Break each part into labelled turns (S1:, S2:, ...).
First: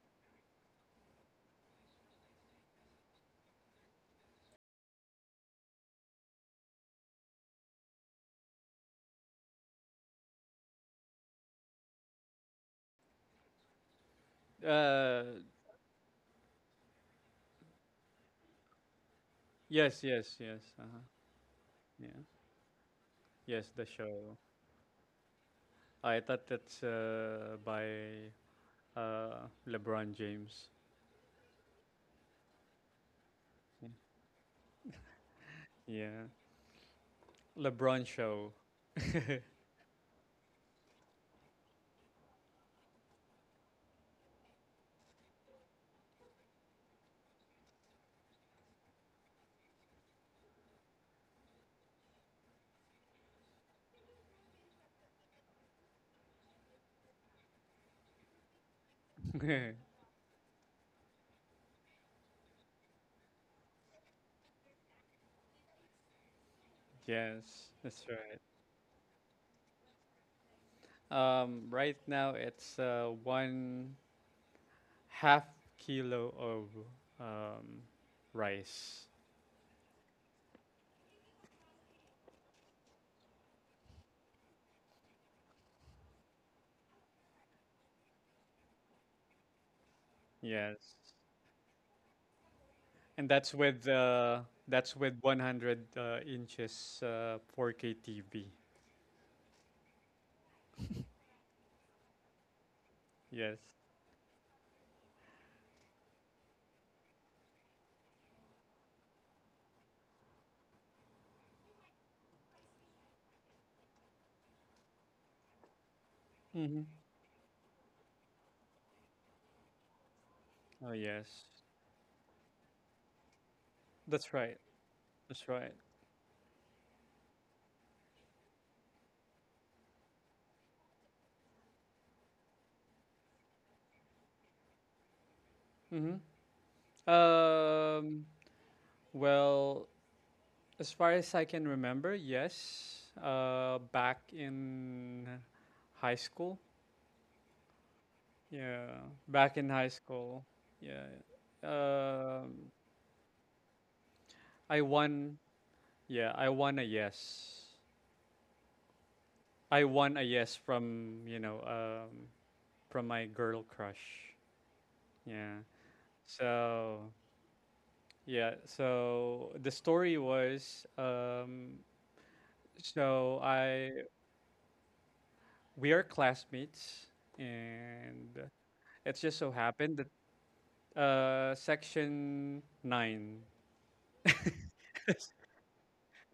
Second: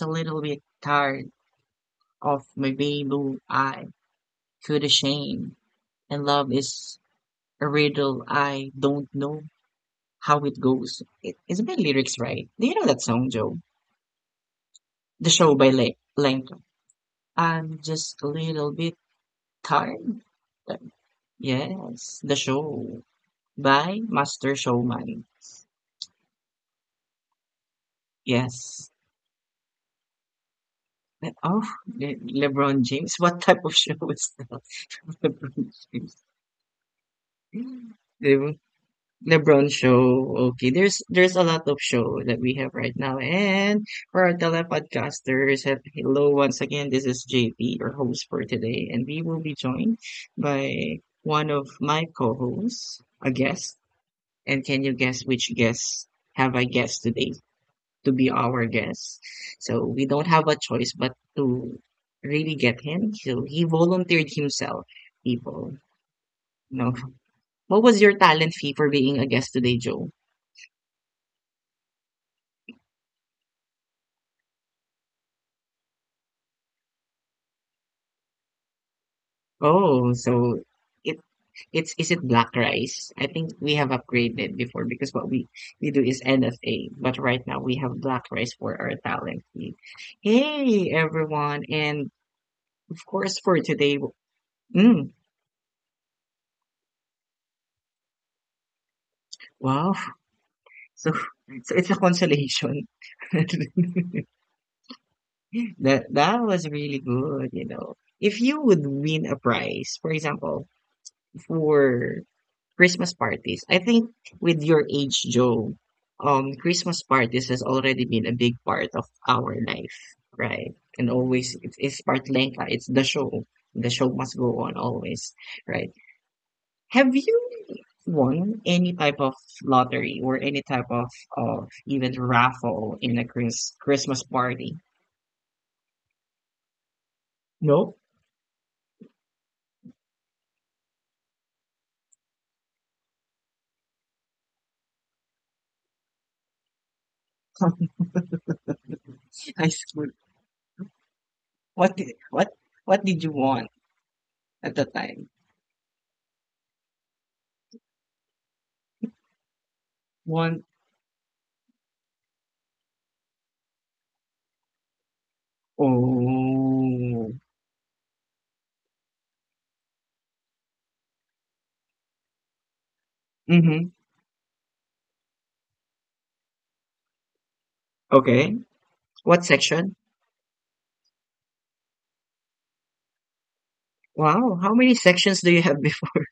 S1: a little bit tired of my blue I could shame. And love is a riddle I don't know how it goes. It's by lyrics, right? Do you know that song, Joe?
S2: Uh,
S1: The show by Lenka. I'm just a little bit
S2: yes,
S1: tired.
S2: yes, yes.
S1: Uh,
S2: Uh-huh. Yeah.
S1: Yes, the show
S2: Yes, the
S1: by
S2: show.
S1: Master Showman.
S2: I thought that's by
S1: Yes.
S2: LeBron James.
S1: Oh, LeBron James. What type of
S2: Yeah.
S1: show is that? LeBron James.
S2: Yeah. LeBron show.
S1: Diba? LeBron show. Okay, there's a lot of show that we have right now, and for our telepodcasters, hello once again. This is JP, your host for today, and we will be joined by one of my co-hosts, a guest. And can you guess which guest have I guest today to be our guest? So we don't have a choice but to really get him. So he volunteered himself, people. No,
S2: Yes,
S1: what was
S2: that's
S1: your
S2: right.
S1: talent fee for being a guest today, Joe?
S2: Right now it's one half kilo of um rice.
S1: Oh, so it it's is it black rice? I think we have upgraded before because what we do is NFA, but right now we have black rice for our talent feed.
S2: Yes.
S1: Hey everyone, and of
S2: And
S1: course
S2: that's
S1: for
S2: with
S1: today,
S2: uh that's
S1: mm,
S2: with 100 inches 4K TV.
S1: wow. So so it's a consolation.
S2: Yes.
S1: That was really good. If you would win a prize, for example, for Christmas parties. I think with your age, Joe,
S2: Mm-hmm.
S1: Christmas parties has already been a big part of our life, right?
S2: Oh
S1: And
S2: yes,
S1: always, it's part Lenka. It's the show. The show
S2: that's
S1: must
S2: right.
S1: go on always,
S2: That's right.
S1: right? Have you won any type of lottery or any type of even raffle in a Christmas party?
S2: hmm Um. Well, as far as I can remember, yes. Back in high school. Yeah, back
S1: I
S2: in high
S1: school.
S2: school. Yeah.
S1: What did what
S2: Um.
S1: what did you want at
S2: I
S1: the time?
S2: won. Yeah, I won a yes. I won a yes
S1: Oh.
S2: from from my girl crush. Yeah. So
S1: Oh.
S2: yeah. So the story was So
S1: Mm-hmm.
S2: I we are classmates, and
S1: Okay.
S2: it just
S1: What
S2: so
S1: section?
S2: happened that section nine,
S1: Wow, how many sections do you have before?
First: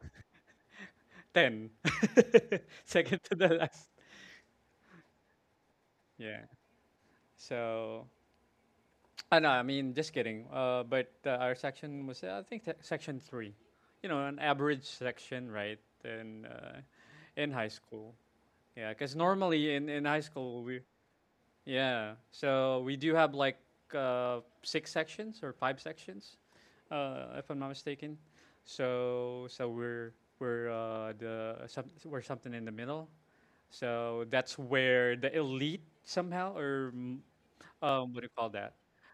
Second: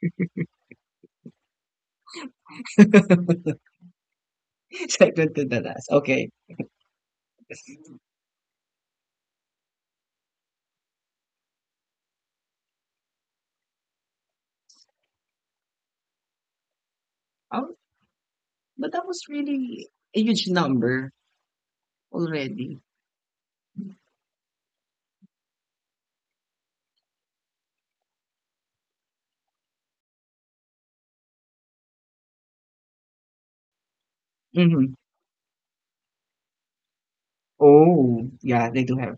S2: ten, second to the last.
S1: Second to the last. Okay.
S2: Yeah. So I know. I mean, just kidding. But our section was I think section three. You know, an average section, right? In uh, in high
S1: Um,
S2: school.
S1: but
S2: Yeah,
S1: that
S2: because
S1: was
S2: normally
S1: really
S2: in
S1: a
S2: high
S1: huge
S2: school we.
S1: number
S2: Yeah.
S1: already.
S2: So we do have like six sections or five sections, if I'm not mistaken. So we're something in the middle. So that's
S1: Hmm.
S2: where the elite somehow or what
S1: Oh,
S2: do you call
S1: yeah,
S2: that?
S1: they do have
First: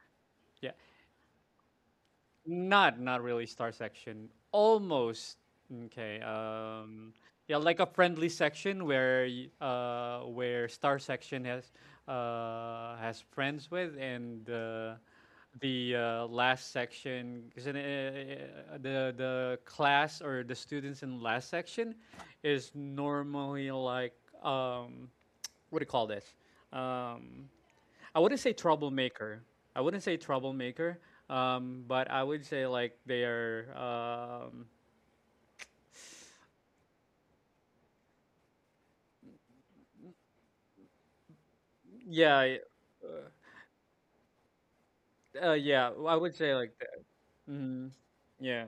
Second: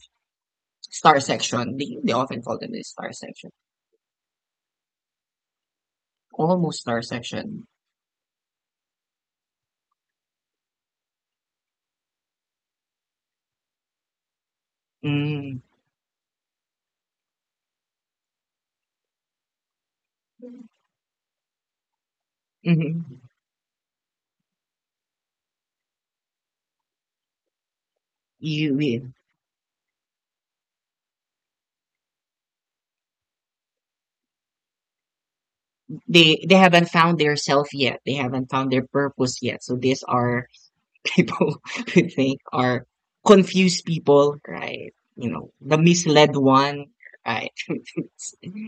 S2: Yeah,
S1: star section. They often call them the star
S2: not really
S1: section.
S2: star section. Almost okay.
S1: Almost star
S2: Yeah,
S1: section.
S2: like a friendly section where where star section has friends with, and
S1: Mm.
S2: the last section, because the class or the students in last section is
S1: Mm-hmm.
S2: normally like um what do you call this? um I wouldn't say
S1: You, we-
S2: troublemaker. I wouldn't say troublemaker. But I would say like they are. Um,
S1: they haven't found their self yet. They haven't found their purpose yet. So these are people who think
S2: yeah,
S1: are confused people, right? You know, the
S2: yeah. I would
S1: misled
S2: say like
S1: one,
S2: that.
S1: right?
S2: Mhm. Yeah.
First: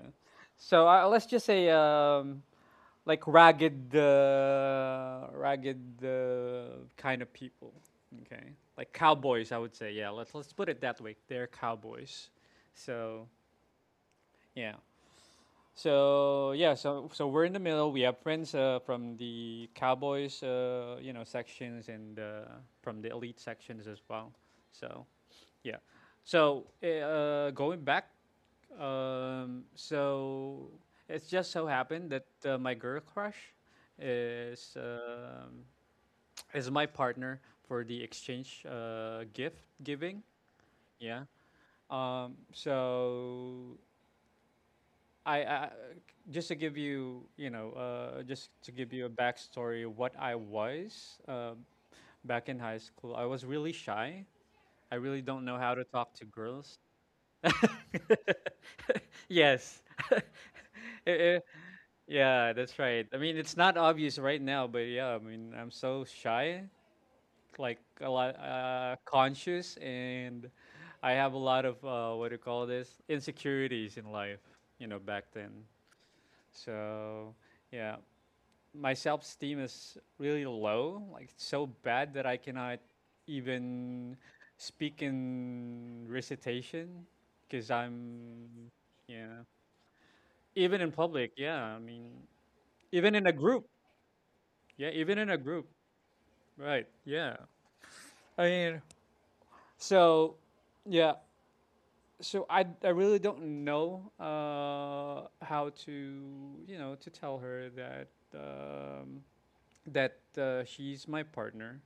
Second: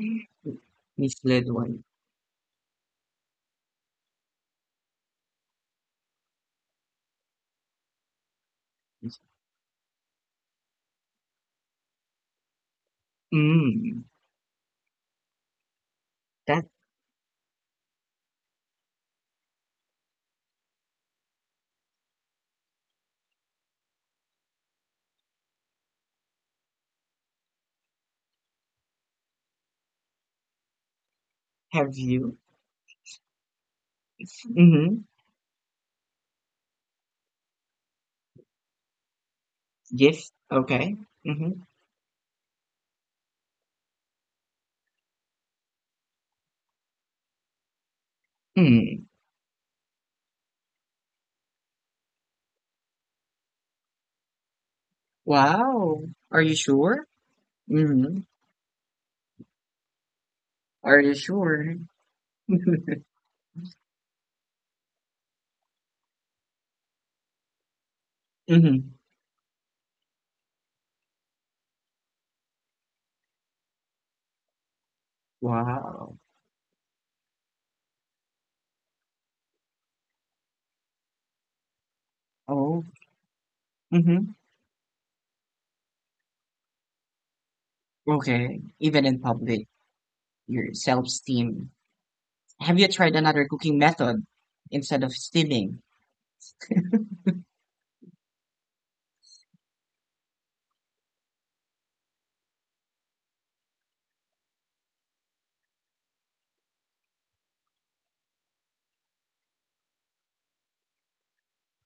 S2: So let's just
S1: Misled
S2: say
S1: one.
S2: like ragged kind of people. Okay, like cowboys. I would say yeah. Let's put it that way. They're cowboys. So
S1: Mm,
S2: yeah. So
S1: that
S2: yeah, so we're in the middle. We have friends from the Cowboys, you know, sections, and from the elite sections as well. So yeah, so going back, so it's just so
S1: have
S2: happened that
S1: you?
S2: my girl crush is
S1: Mm-hmm.
S2: is my partner for the exchange gift giving.
S1: Yes. Okay.
S2: Yeah.
S1: Mm-hmm.
S2: So I just to give you, you know, just to give you
S1: Mm.
S2: a backstory, what I was back in high school, I was really shy. I really don't know how to
S1: Wow.
S2: talk to
S1: Are you
S2: girls.
S1: sure? Mm-hmm.
S2: yes.
S1: Are
S2: Eh,
S1: you
S2: eh,
S1: sure?
S2: yeah, that's right. I mean, it's not obvious right now, but yeah, I mean, I'm so shy, like a lot
S1: Mm-hmm.
S2: conscious, and I have a lot of what do you call this? Insecurities in life, you know, back then.
S1: Wow.
S2: So yeah, my self esteem is really low. Like it's so bad that I cannot
S1: Oh.
S2: even
S1: Mm-hmm.
S2: speak in recitation because I'm
S1: Okay. Even in
S2: yeah.
S1: public, your
S2: Even in public, yeah.
S1: self-esteem.
S2: I mean,
S1: Have you
S2: even
S1: tried
S2: in a
S1: another
S2: group,
S1: cooking method
S2: yeah.
S1: instead of
S2: Even in a group,
S1: steaming?
S2: right? Yeah. I mean, so yeah. So I really don't know how to, you know, to tell her that um she's my partner,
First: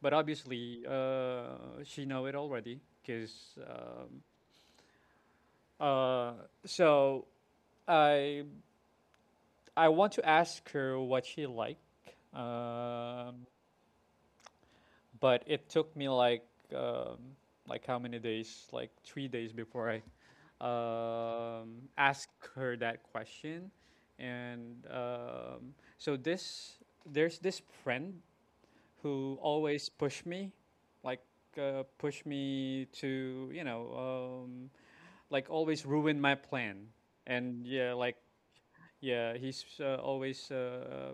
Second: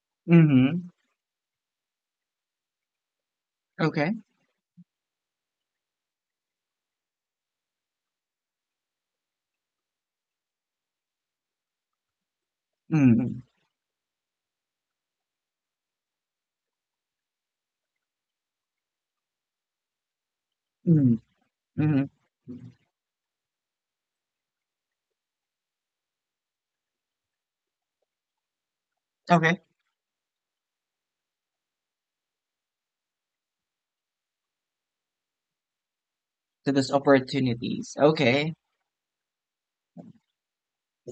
S2: but obviously
S1: Mhm.
S2: she know it already because
S1: Okay.
S2: uh, so I I want to ask her what she like,
S1: Mm,
S2: um, but it took me um, like how many days? Like 3 days before I
S1: mm, mhm.
S2: ask her that question, and so this there's this friend who
S1: Okay.
S2: always push me, like push me to, you know, um, like always ruin my
S1: To
S2: plan.
S1: those
S2: And yeah,
S1: opportunities.
S2: like
S1: Okay.
S2: yeah, he's always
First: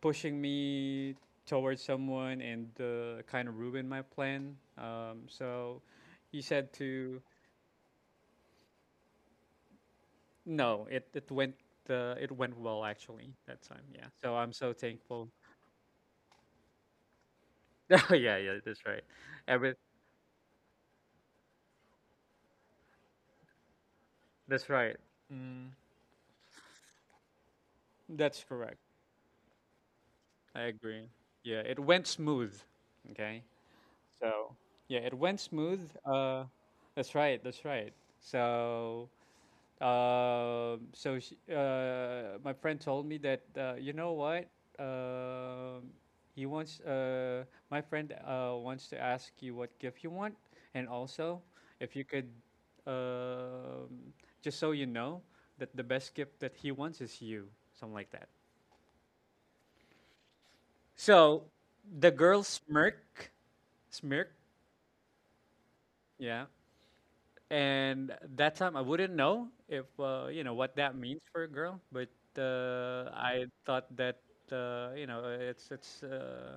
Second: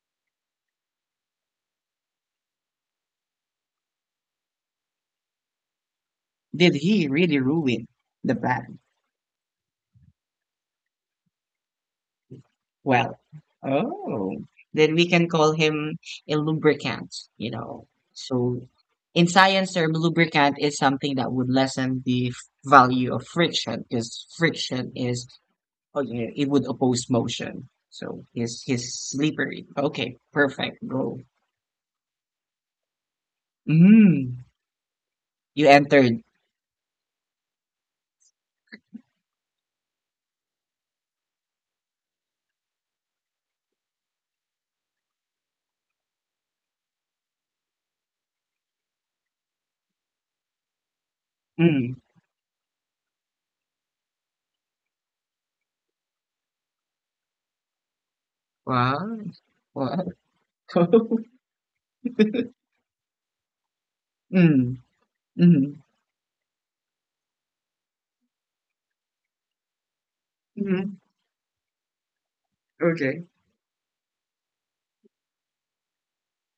S2: pushing me towards someone and kind of ruin my plan. So he said
S1: Did he
S2: to
S1: really ruin the plan?
S2: no, it went it went well
S1: Well,
S2: actually that time. Yeah, so
S1: oh,
S2: I'm so
S1: then we can
S2: thankful.
S1: call him a lubricant, you know.
S2: yeah, yeah,
S1: So
S2: that's right.
S1: in science
S2: Every
S1: term, lubricant is something that would lessen the value of friction because
S2: that's
S1: friction
S2: right.
S1: is,
S2: Mm,
S1: oh, yeah, it would oppose motion. So
S2: that's
S1: he's,
S2: correct.
S1: he's slippery. Okay,
S2: I
S1: perfect.
S2: agree.
S1: Go.
S2: Yeah, it went smooth. Okay.
S1: Mm,
S2: So, yeah, it went
S1: you
S2: smooth.
S1: entered.
S2: That's right. That's right. So, my friend told me that you know what? Um, he wants. My friend wants to ask you what gift you want, and also
S1: Mm.
S2: if you could, um, just so you know, that the best gift that he wants is you. Something like that.
S1: Wow. Wow.
S2: So the girl smirk, smirk,
S1: Mm. Mhm.
S2: yeah. And that time I wouldn't know if you know what
S1: Mhm.
S2: that means for a girl, but
S1: Okay.
S2: I thought that you know it's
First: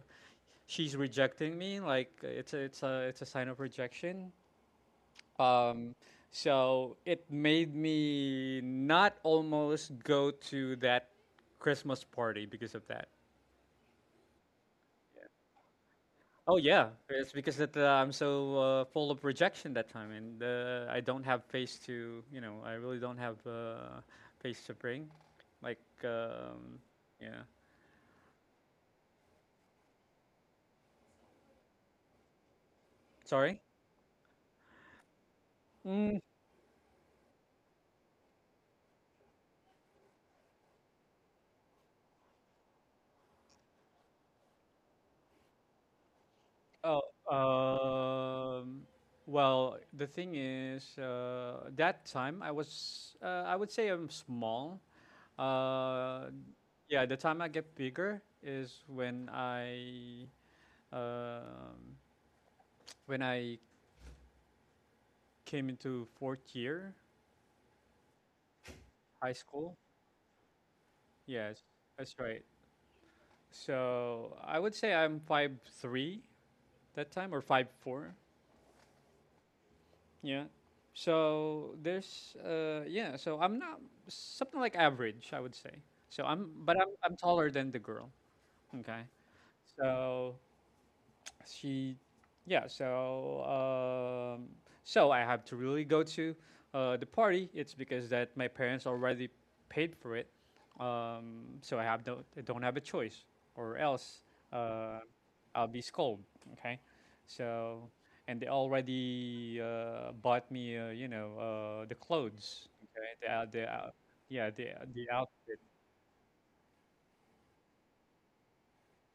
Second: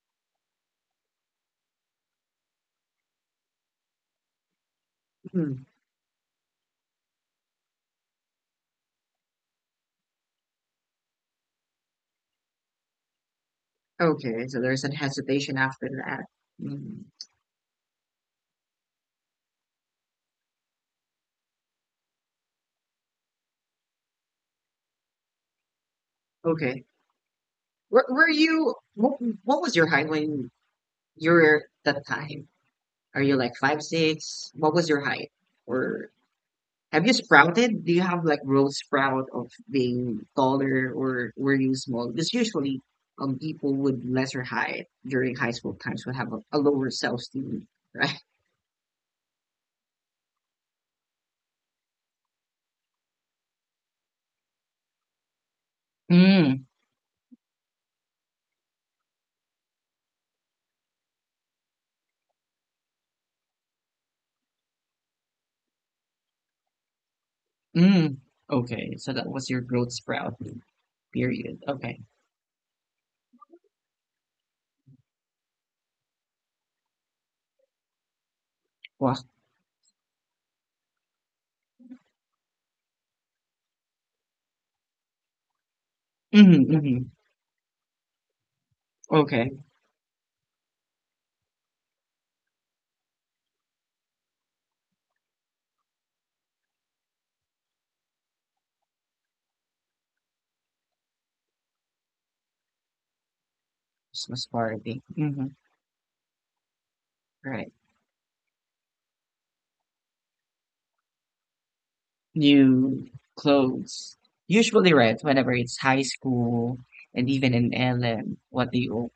S2: she's rejecting me, like it's a sign of rejection.
S1: Mhm.
S2: Um, so it made me not almost go to that Christmas party because of that.
S1: Okay, so there's some hesitation after that.
S2: Oh yeah,
S1: Mm.
S2: it's because that I'm so full of rejection that time, and I don't have face to, you know, I really don't have face to bring. Like,
S1: Okay.
S2: yeah,
S1: Were you what was your height when you were that time? Are you like
S2: sorry.
S1: 5'6"? What was your height? Or
S2: Mm,
S1: have you sprouted? Do you have like growth sprout of being taller or were you small? Because usually people with lesser height during high school times would have a lower self-esteem,
S2: oh,
S1: right?
S2: um, well, the thing is, that time I was, I would say I'm small. Uh, yeah, the time I get bigger is when um, I came into fourth year
S1: Mm, okay. So that
S2: high
S1: was your
S2: school.
S1: growth sprout period.
S2: Yes,
S1: Okay.
S2: that's right. So I would say I'm 5'3" that time, or 5'4".
S1: Wow.
S2: Yeah. So there's yeah. So I'm not something like average, I would say. So I'm
S1: Mm-hmm,
S2: but
S1: mm-hmm.
S2: I'm taller than the girl. Okay.
S1: Okay.
S2: So she yeah so so I have to really go to the party. It's because that my parents already paid for it, so I have no, I don't have a choice, or else
S1: Christmas
S2: uh,
S1: party. Mm-hmm.
S2: I'll be scolded. Okay.
S1: Right.
S2: So, and they already bought me, you know, the clothes.
S1: New
S2: Okay.
S1: clothes.
S2: Yeah,
S1: Usually,
S2: the
S1: right, whenever
S2: outfit.
S1: it's high school and even in LM, what do you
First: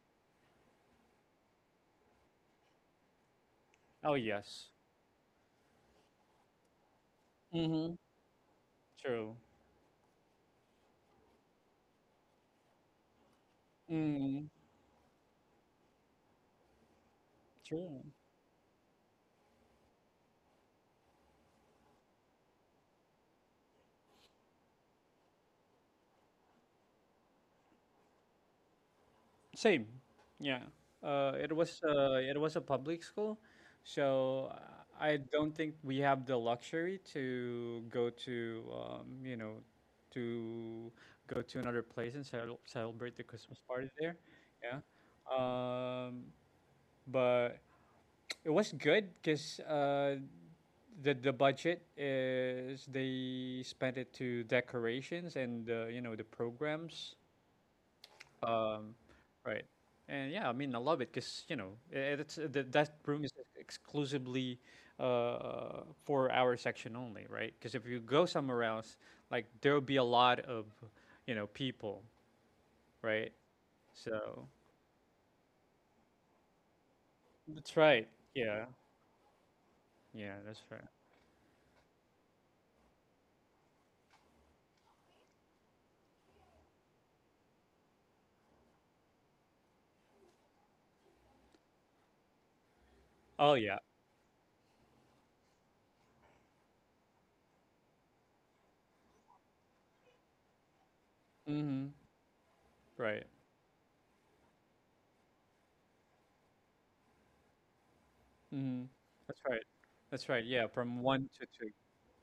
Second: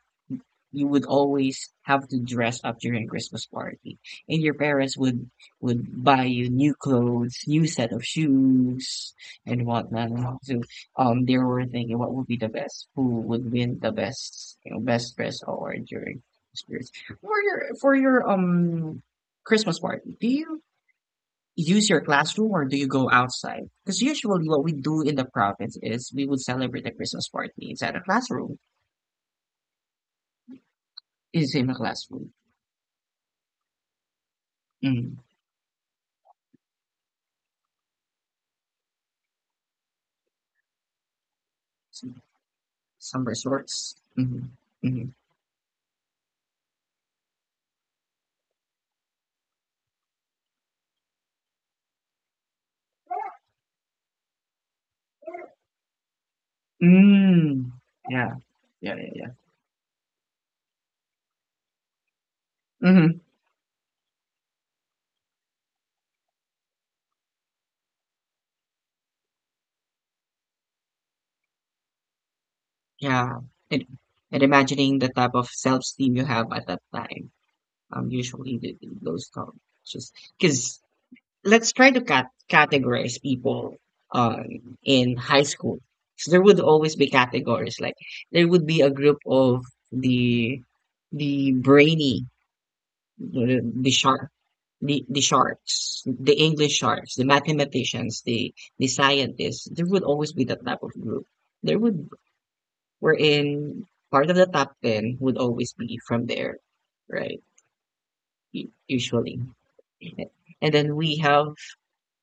S1: you would always have to dress up during Christmas party.
S2: Oh
S1: And your
S2: yes.
S1: parents would buy you new clothes, new set
S2: Mm-hmm.
S1: of shoes
S2: True.
S1: and whatnot. So they were thinking what would be the best, who would win the
S2: mm,
S1: best, you know, best dress award during Christmas. For your for
S2: true.
S1: your Christmas party, do you use your classroom or do you go outside? Because usually what we do in the province is we would celebrate the Christmas party inside a classroom.
S2: Same. Yeah.
S1: Is in a classroom.
S2: It was a public school, so
S1: Mm.
S2: I don't think we have the luxury to go to you know, to go to another place and celebrate
S1: Some
S2: the Christmas party
S1: resorts.
S2: there.
S1: Mhm,
S2: Yeah.
S1: mhm.
S2: Um, but it was good because the budget is they spent it to decorations and you know, the programs,
S1: Mm. Yeah. Yeah,
S2: um,
S1: yeah, yeah.
S2: right. And yeah, I mean, I love it because, you know, it's that that
S1: Mhm.
S2: room is exclusively for our section only, right? Because if you go somewhere else, like there'll be a lot of, you know, people, right?
S1: Yeah. And and
S2: So
S1: imagining the type of self-esteem you have at that time,
S2: that's right.
S1: usually
S2: Yeah.
S1: th th those come just
S2: Yeah, that's
S1: 'cause
S2: right.
S1: let's try to categorize people, uh, in high school. So there would always be categories, like, there would be a group of the the brainy
S2: Oh yeah.
S1: the shark the sharks, the English sharks, the mathematicians, the scientists, there would always be that type of group. There
S2: Mm-hmm.
S1: would
S2: Right.
S1: wherein part of the top 10 would always be from there, right?
S2: Mm-hmm.
S1: Usually,
S2: That's right. That's right. Yeah,
S1: and then
S2: from
S1: we
S2: one to
S1: have
S2: two.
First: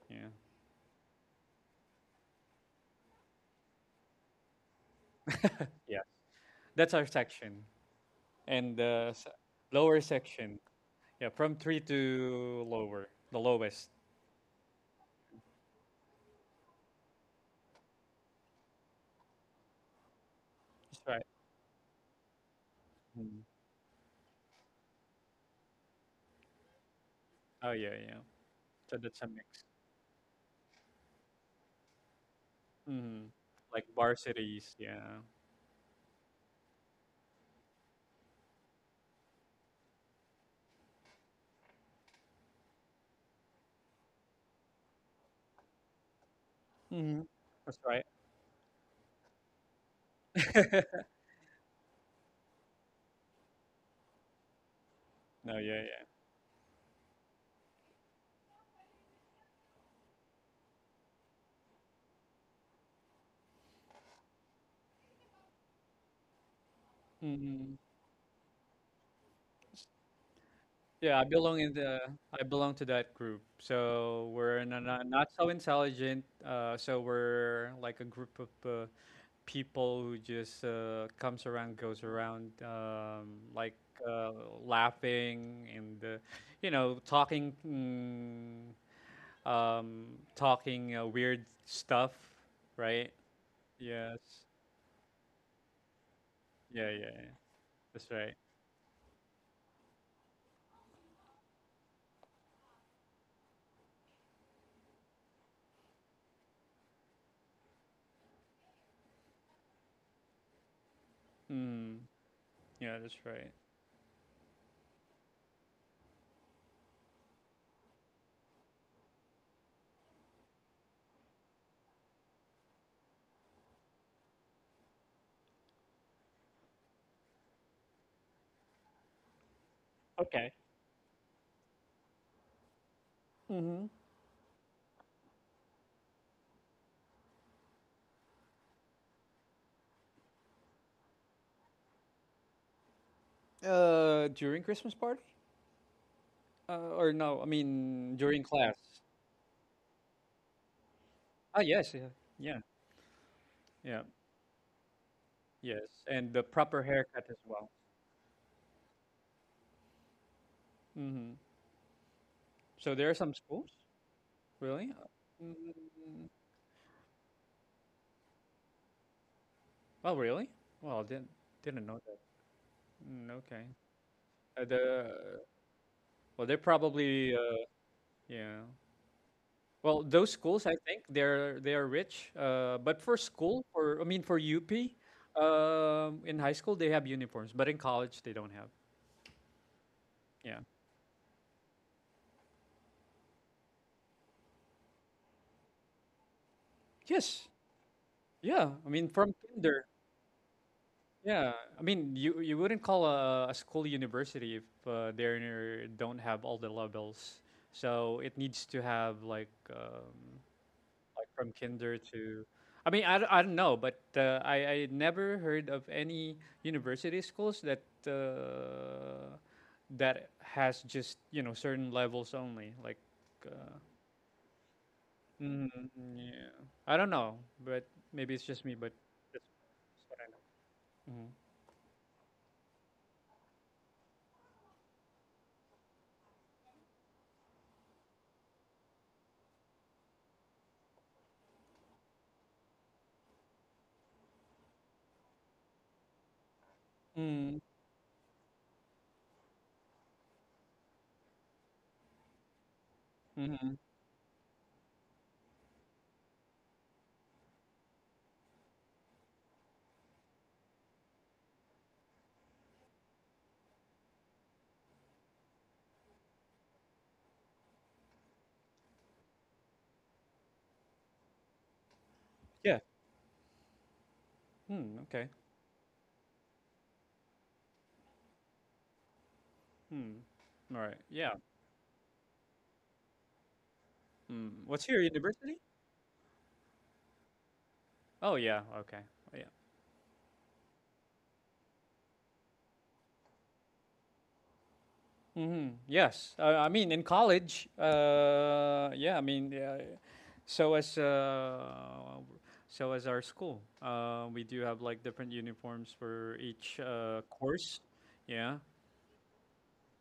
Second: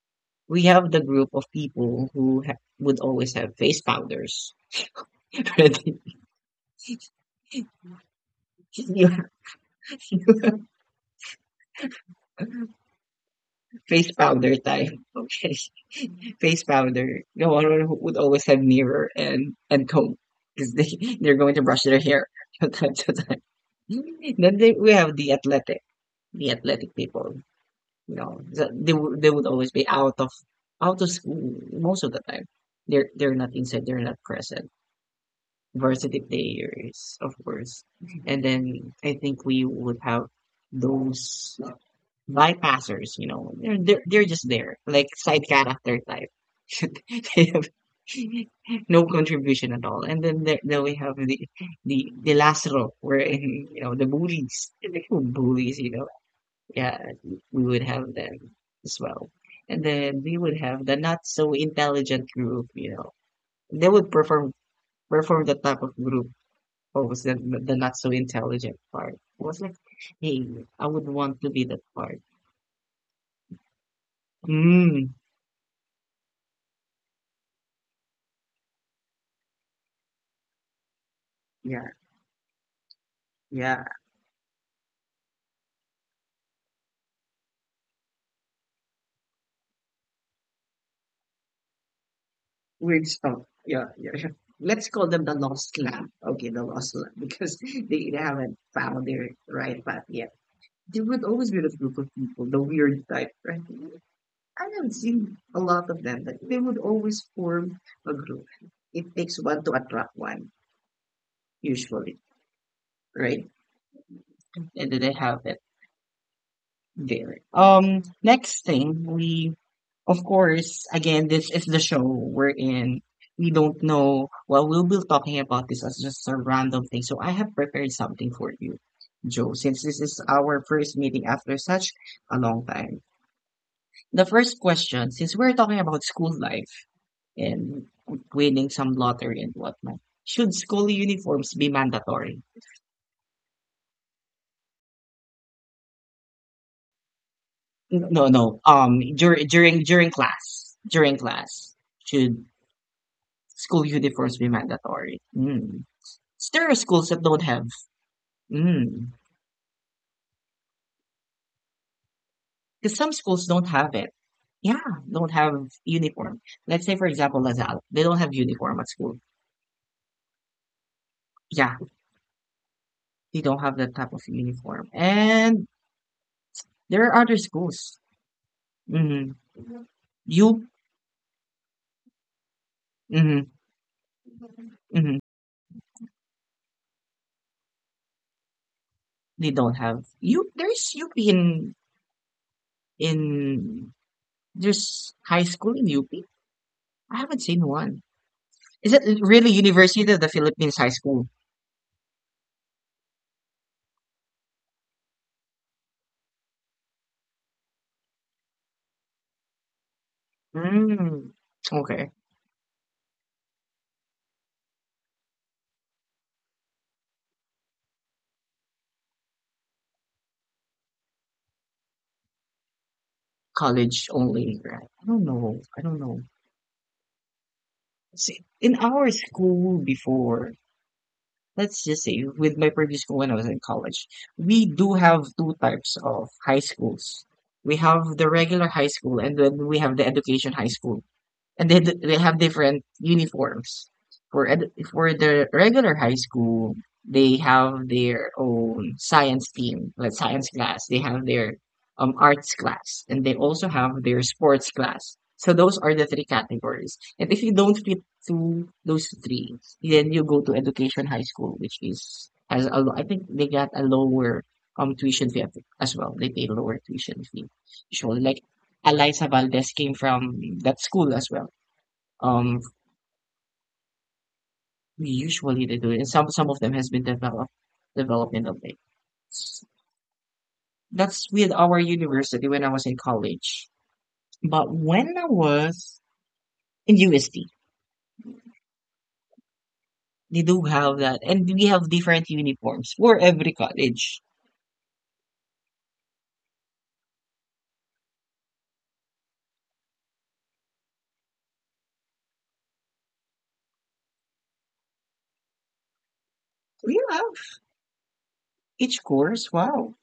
S2: Yeah.
S1: the group of people who would always have face powders. Ready?
S2: yeah. That's our section. And the
S1: You,
S2: s lower section. Yeah, from three to lower, the lowest.
S1: face powder time. Okay. Face powder. No one would always have mirror and comb because they
S2: That's right.
S1: they're going to brush their hair from time to time.
S2: Mhm.
S1: We have the athletic people.
S2: Oh yeah, yeah,
S1: You
S2: yeah.
S1: know,
S2: So that's a
S1: they would
S2: mix,
S1: always be out of school most of the time.
S2: hmm
S1: They're not inside.
S2: like
S1: They're not present.
S2: varsities. Yeah,
S1: Varsity players, of course. And then I think we would have those bypassers, you know. They're just there, like side character type.
S2: hmm
S1: They have
S2: that's right.
S1: no contribution at all. Then we have the last row where you know the bullies, the
S2: no,
S1: bullies,
S2: yeah,
S1: you know.
S2: yeah.
S1: Yeah, we would have them as well. And then we would have the not so intelligent group, you know. They would perform the type of group. Oh, was the
S2: hmm
S1: not so intelligent part? It was like, hey, I would
S2: Yeah,
S1: want to be that part.
S2: I belong to that group. So we're in a
S1: Mm,
S2: not so intelligent. So we're like a group of people who just comes around,
S1: yeah.
S2: goes around, like
S1: Yeah,
S2: uh, laughing and you know talking, um, talking weird stuff,
S1: weird
S2: right?
S1: stuff. Yeah, yeah,
S2: Yes.
S1: yeah. Let's call them the lost lamb. Okay, the
S2: Yeah,
S1: lost
S2: yeah,
S1: lamb
S2: yeah.
S1: because
S2: That's
S1: they
S2: right.
S1: haven't found their right path yet. There would always be this group of people, the weird type, right? I haven't seen a lot of them, but they would always form a group. It takes one to attract one,
S2: Mm,
S1: usually,
S2: yeah, that's
S1: right?
S2: right.
S1: And then they have it there. Next thing we Of course, again, this is the show we're in. We don't know. Well, we'll be talking about this as just a random thing. So I have prepared something for you, Joe, since this is
S2: Okay.
S1: our first meeting after such a long time.
S2: Mm-hmm.
S1: The first question, since we're talking about school life and winning some lottery and whatnot, should school uniforms be mandatory?
S2: During Christmas party? Or no, I mean
S1: No,
S2: during
S1: no.
S2: class.
S1: During class, during class,
S2: Yes, yeah,
S1: should
S2: yeah,
S1: school
S2: yeah,
S1: uniforms be mandatory? Hmm.
S2: yes, and the
S1: S There are
S2: proper
S1: schools that
S2: haircut as
S1: don't have
S2: well.
S1: mm,
S2: hmm
S1: cause
S2: So there
S1: some
S2: are some
S1: schools don't
S2: schools,
S1: have it. Yeah,
S2: really?
S1: don't have uniform. Let's say, for example, Lazal, they don't have uniform at school.
S2: Oh, really? Well, I
S1: Yeah,
S2: didn't know that.
S1: they don't
S2: Okay.
S1: have that type of uniform.
S2: The
S1: And
S2: well, they're
S1: there are
S2: probably
S1: other schools.
S2: yeah.
S1: Mm-hmm.
S2: Well, those schools,
S1: You,
S2: I think they are rich. But for
S1: mm-hmm,
S2: school, for I mean for UP,
S1: mm-hmm.
S2: in high school they have uniforms, but in college they don't have.
S1: They don't have you.
S2: Yeah.
S1: There's UP in there's high school in UP. I haven't
S2: Yes.
S1: seen one.
S2: Yeah. I
S1: Is it
S2: mean from
S1: really
S2: kinder.
S1: University of the Philippines High School?
S2: Yeah, I mean, you wouldn't call a school university if they are don't have all the levels. So it needs to have like
S1: Mm,
S2: from kinder
S1: okay.
S2: to, I mean, I don't know, but I never heard of any university schools that that has just you know certain levels only. Like, uh,
S1: College only, right? I don't know.
S2: mm,
S1: I don't know.
S2: yeah, I don't know, but maybe it's
S1: See,
S2: just
S1: in
S2: me, but
S1: our
S2: that's
S1: school
S2: that's what I know.
S1: before, let's just say with my previous school when I was in college, we do have two types of high schools. We have the regular high school and then we have the education high school and they have different uniforms. For the regular high school, they
S2: Mm-hmm. Mm-hmm.
S1: have their own science team, like science class. They have their arts class, and they also
S2: Mm-hmm.
S1: have their sports class. So those are the three categories. And if you don't fit to those three, then you go to education high school, which is has a I think they got a lower tuition fee as well. They pay lower tuition fee usually. Like Eliza Valdez came from that school as well um
S2: Yeah. Hmm,
S1: we
S2: okay.
S1: usually they do it. And some of them has been developed developmental dates.
S2: Hmm. All right.
S1: That's
S2: Yeah.
S1: with our university when I was in college.
S2: Hmm.
S1: But
S2: What's your
S1: when I
S2: university?
S1: was in USD,
S2: Oh, yeah. Okay. Yeah.
S1: they do have that, and we have different uniforms for every college.
S2: Yes. I mean, in college, yeah, I mean, yeah, so as uh, so as our school, we do have like different uniforms for each
S1: We have
S2: course. Yeah.
S1: each course. Wow.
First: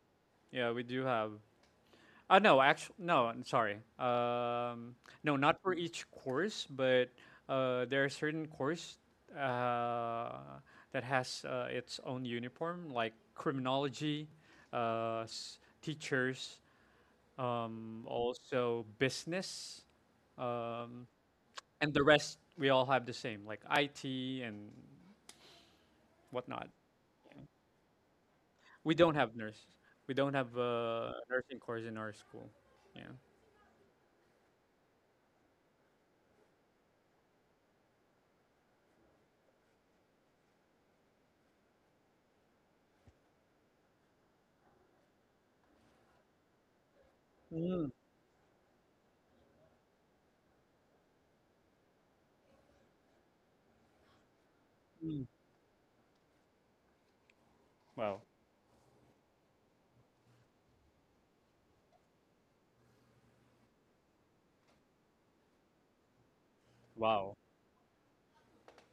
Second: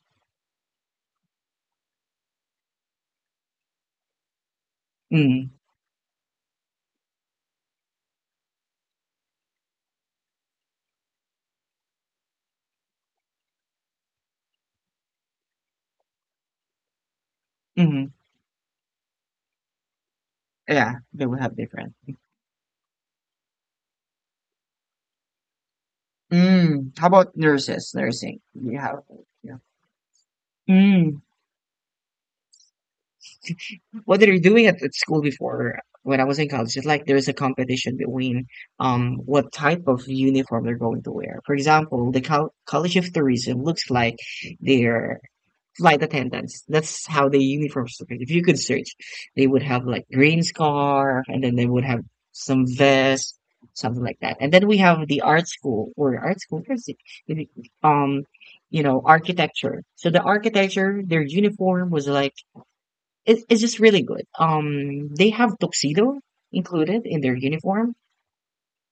S2: Yeah, we do have. No, actually, no. I'm sorry. Um, no,
S1: Mm,
S2: not for each course, but there are certain course uh, that has its own uniform, like criminology, teachers,
S1: hmm.
S2: also business,
S1: Yeah,
S2: um,
S1: they will have
S2: and
S1: different.
S2: the rest. We all have the same, like IT and whatnot.
S1: Mm. How about
S2: Yeah.
S1: nurses? Nursing, you
S2: We
S1: have.
S2: don't have
S1: Yeah.
S2: nurse. We don't have a
S1: Mm.
S2: nursing course in our school. Yeah.
S1: What they're doing at school before when I was in college is like there's a competition between what type of uniform they're going to wear. For example, the College of Tourism looks like their flight attendants. That's how the
S2: Mm,
S1: uniforms look. Like. If you could search, they would have like green scarf, and then they would have some vest, something like that. And then we have the
S2: mm.
S1: art school or art school is it-
S2: Wow.
S1: um you know architecture. So the architecture, their uniform was like it's just really good. They have tuxedo included in
S2: Wow.
S1: their uniform,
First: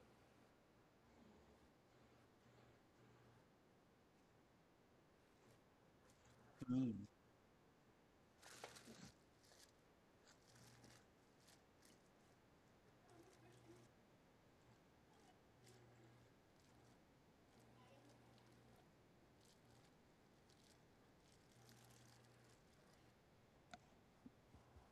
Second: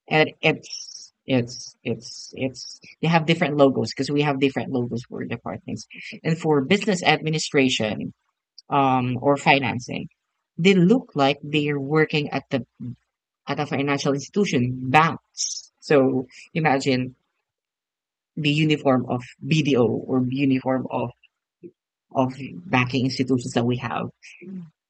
S1: and it's they have different logos because we have different logos for departments. And for business
S2: Mm.
S1: administration, or financing, they look like they're working at the at a financial institution, banks. So imagine the uniform of BDO or uniform of banking institutions that we have.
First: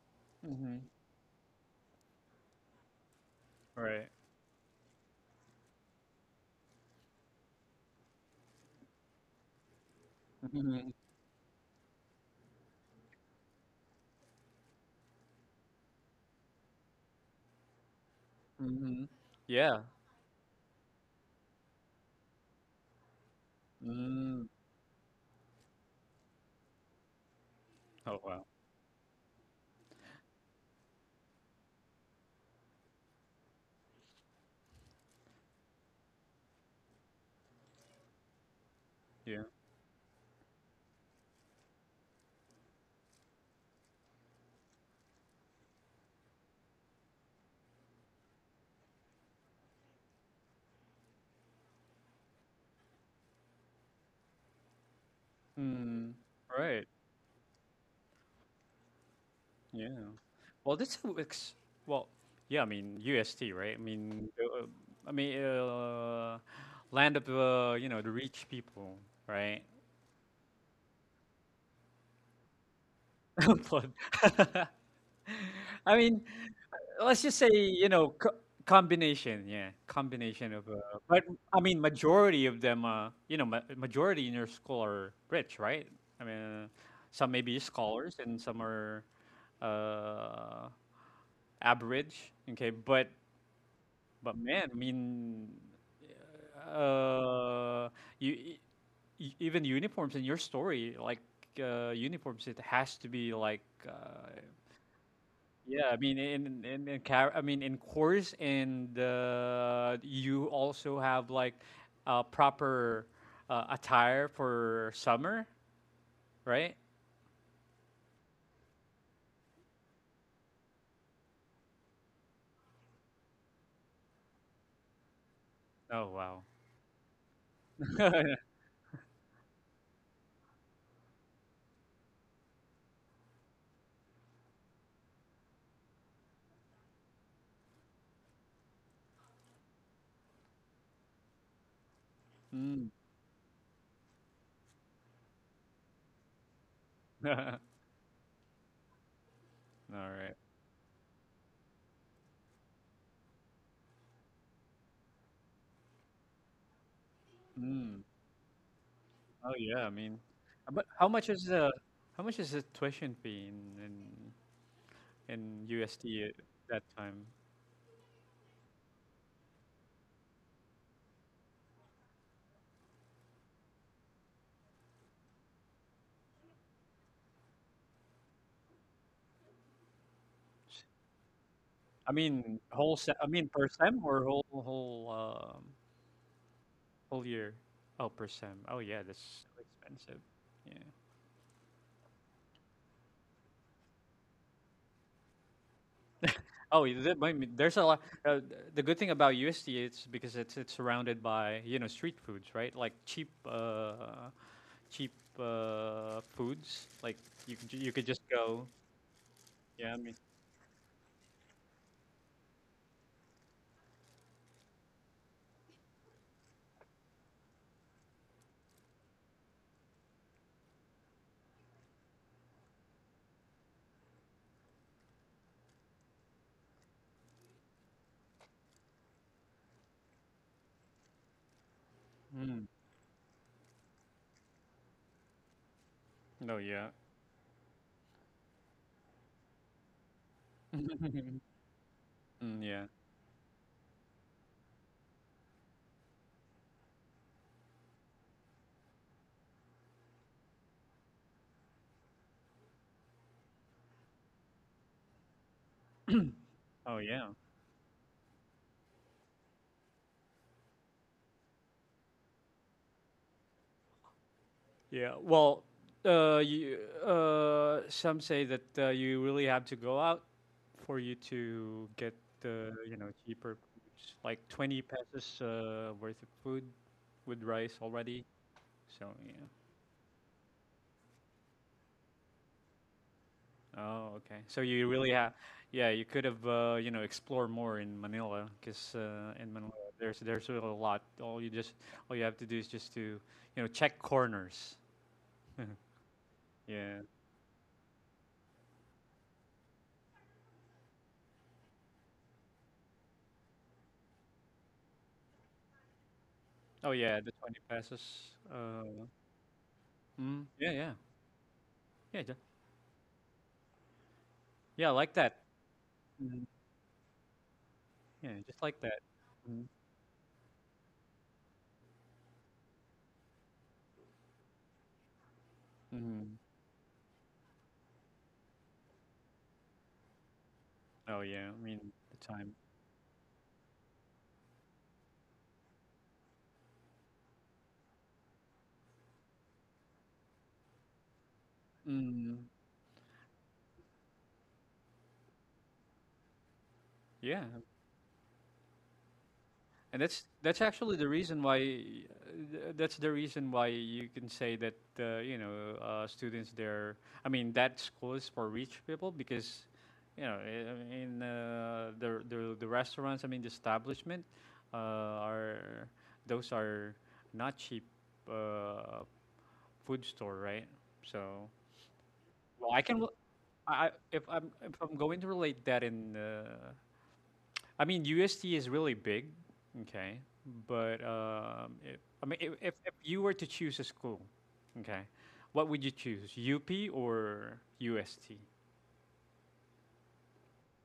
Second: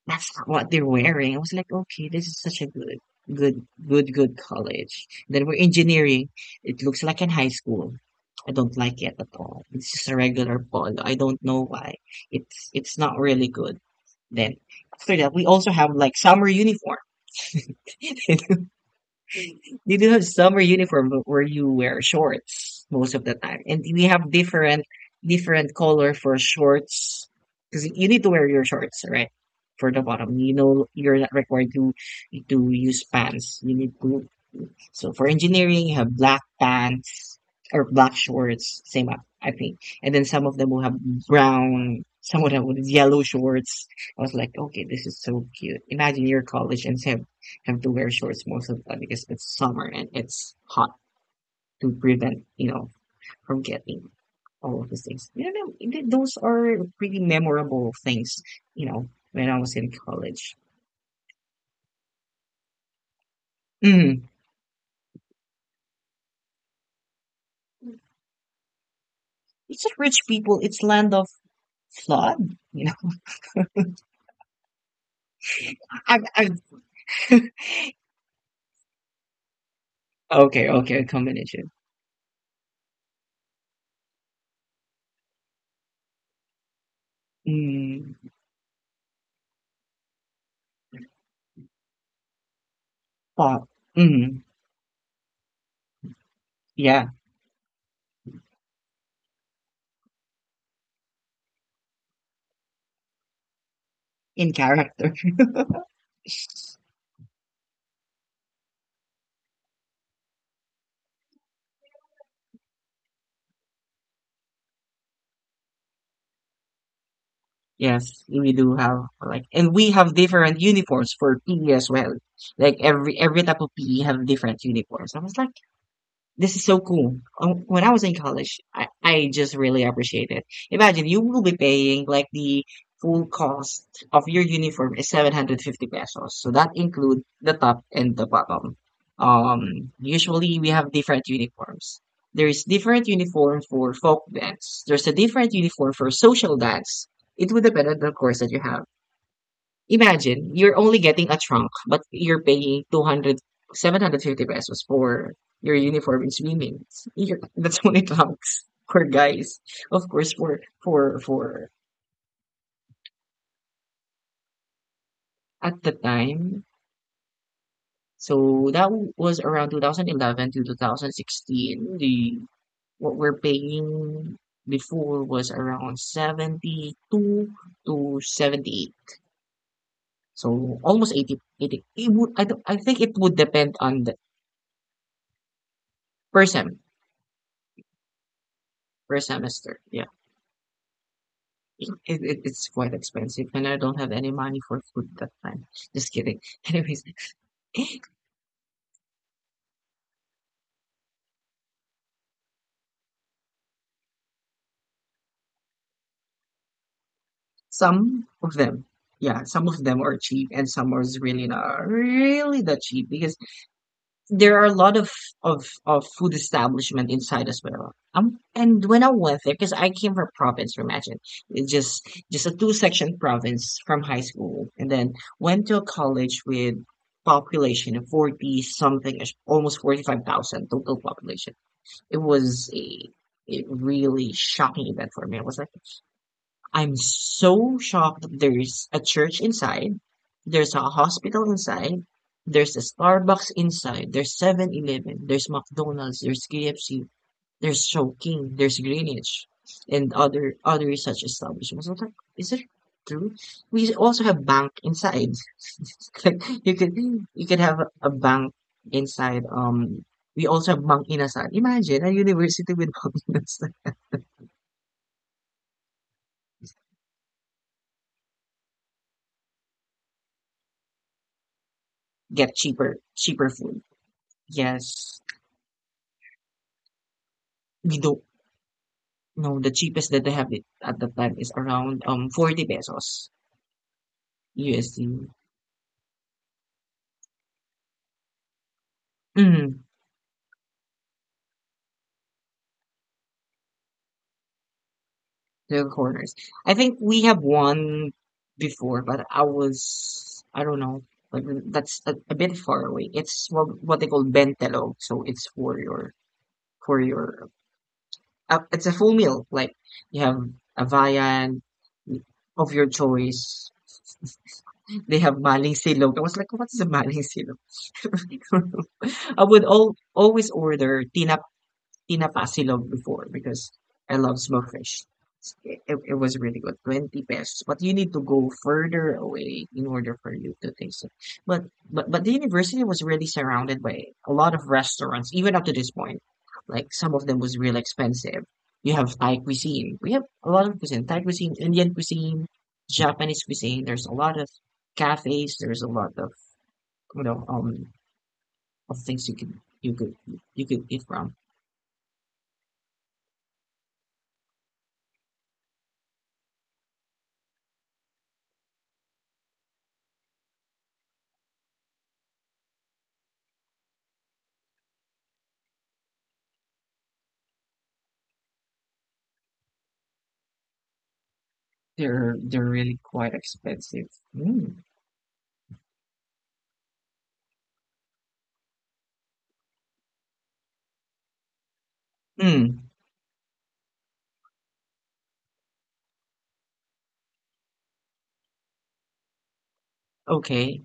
S1: That's not what they're
S2: Mhm.
S1: wearing. I was like, okay, this is such a good, good,
S2: Right.
S1: good, good college. Then we're engineering. It looks like in high school. I don't like it at all. It's just a regular
S2: Mhm.
S1: polo. I don't know why. It's not really good. Then after that, we also have like summer uniform.
S2: Mhm. Yeah.
S1: They do have summer uniform but where you wear shorts most of the time, and we have
S2: Mm.
S1: different color for shorts because you
S2: Oh,
S1: need to
S2: wow.
S1: wear your shorts right for the bottom. You know you're not required to use pants. You need to. So for engineering you have black tan, or black shorts, same up,
S2: Yeah.
S1: I think. And then some of them will have brown, some of them with yellow shorts. I was like, okay, this is so cute. Imagine your college and have to wear shorts most of the time because it's summer and it's hot to prevent, from getting all of these things. You know,
S2: Mm.
S1: those are
S2: Right.
S1: pretty memorable things, you know, when I was in
S2: Yeah.
S1: college.
S2: Well, this who ex well, yeah, I mean, UST, right?
S1: Mm.
S2: I mean, land of the, you know, the rich people, right?
S1: It's a rich people, it's land of flood, you know.
S2: But I mean,
S1: I've
S2: let's just say, you know, co combination, yeah, combination
S1: okay,
S2: of,
S1: okay, a
S2: but I
S1: combination.
S2: mean, majority of them, you know, ma majority in your school are rich, right? I mean, uh, some may be
S1: Mm.
S2: scholars and some are uh, average, okay,
S1: Pop.
S2: but
S1: Mhm.
S2: man,
S1: Yeah,
S2: uh, you even uniforms in your story, like uniforms, it has to be like.
S1: in character.
S2: Yeah, I mean in in in car- I mean in course and you also have like proper attire for summer, right?
S1: Yes, we do have like, and we have different uniforms for PE as well. Like every type of PE have different uniforms. I was like,
S2: Oh wow.
S1: this is so cool. When I was in college, I just really appreciate it. Imagine you will be paying like the full cost of your uniform is 750 pesos. So that include the top and the bottom. Usually we have different uniforms. There's
S2: Mm.
S1: different uniform for folk dance. There's a different uniform for social dance. It
S2: All
S1: would depend on the course that you have.
S2: right.
S1: Imagine, you're only getting a trunk, but you're paying 200 750 pesos for your uniform in swimming. You're, that's only
S2: Mm.
S1: trunks for
S2: Oh
S1: guys.
S2: yeah,
S1: Of course,
S2: but how much is the how much is the tuition fee in
S1: at the
S2: USD at
S1: time.
S2: that time?
S1: So that was around 2011 to 2016. What we're paying before was around 72 to 78. So almost 80, 80. It would, I, don't- I think it
S2: I
S1: would
S2: mean per
S1: depend on
S2: sem
S1: the
S2: or whole.
S1: per sem,
S2: Whole year. Oh, per sem. Oh, yeah,
S1: per
S2: that's so
S1: semester. Yeah.
S2: expensive. Yeah.
S1: It's quite expensive, and I don't have any money for food that time. Just kidding.
S2: Oh,
S1: Anyways,
S2: that might be, there's a lot. The good thing about USD is because it's surrounded by you know street foods, right? Like cheap, cheap foods. Like you could just
S1: some of
S2: go.
S1: them, yeah, some of
S2: Yeah. I
S1: them
S2: mean,
S1: are cheap, and some are really not really that cheap because there are a lot of of food establishment inside as well. And when I went there, because I came from province, imagine it just a two section province from high school, and then went to a college with population of 40 something, almost 45,000 total population. It
S2: mm.
S1: was a really shocking event for me. I was like,
S2: No. Yeah.
S1: I'm so shocked that there's a church inside, there's a
S2: Mm,
S1: hospital inside, there's a
S2: yeah.
S1: Starbucks inside, there's 7-Eleven, there's McDonald's, there's KFC, there's Chongqing, there's Greenwich, and other such establishments. I was like, is it true? We also have bank inside. Like you could
S2: Oh yeah.
S1: have bank inside. We also have bank inasal. Imagine a university with bank inasal.
S2: Yeah. Well, uh, you, some say that you really have to go out for you to get
S1: Get
S2: the you
S1: cheaper
S2: know
S1: cheaper
S2: cheaper
S1: food.
S2: foods, like 20
S1: Yes,
S2: pesos worth of food with rice
S1: we don't
S2: already. So yeah.
S1: know. The cheapest that they have it at the time is around 40 pesos,
S2: Oh, okay. So you really
S1: USD.
S2: have, yeah, you could have you know explored more in Manila because in Manila
S1: Mm,
S2: there's really a lot. All you have to do is just to you know check corners.
S1: The corners. I think
S2: Yeah.
S1: we have one before, but I was, I don't know, but that's a bit far away. It's what they call bentelog, so it's for
S2: Oh yeah, the
S1: your
S2: 20 pesos.
S1: it's a full meal. Like you have
S2: Mm, yeah,
S1: a
S2: yeah.
S1: viand
S2: Yeah, ju
S1: of your choice.
S2: yeah, like
S1: They have
S2: that.
S1: maling silog. I was
S2: Mhm,
S1: like, what is a maling silog?
S2: yeah, just like that.
S1: I would
S2: Mhm,
S1: always order tinapasilog before because I love smoked fish. It, it,
S2: mhm.
S1: was really good, 20 pesos. But you need to go further away in order for you to taste it.
S2: Oh, yeah, I
S1: But
S2: mean,
S1: but
S2: the
S1: but the
S2: time.
S1: university was really surrounded by a lot of restaurants, even up to this point. Like some of them was real expensive. You have Thai cuisine. We have a lot of cuisine, Thai cuisine, Indian cuisine,
S2: Mm,
S1: Japanese cuisine. There's a lot of cafes. There's a lot of you
S2: yeah,
S1: know of things you could you
S2: and
S1: could
S2: that's actually
S1: eat
S2: the
S1: from.
S2: reason why that's the reason why you can say that, you know, students there, I mean, that school is for rich people because, you know, I mean, the restaurants, I mean, the establishment, uh, are those are not cheap, uh, food store, right? So.
S1: They're
S2: Well, I
S1: really
S2: can.
S1: quite expensive.
S2: If
S1: Mm.
S2: I'm going to relate that in. I mean, USD is really big, okay. But if, I mean,
S1: Mm.
S2: if you were to choose a school, okay, what would you choose? UP or UST?
S1: Okay.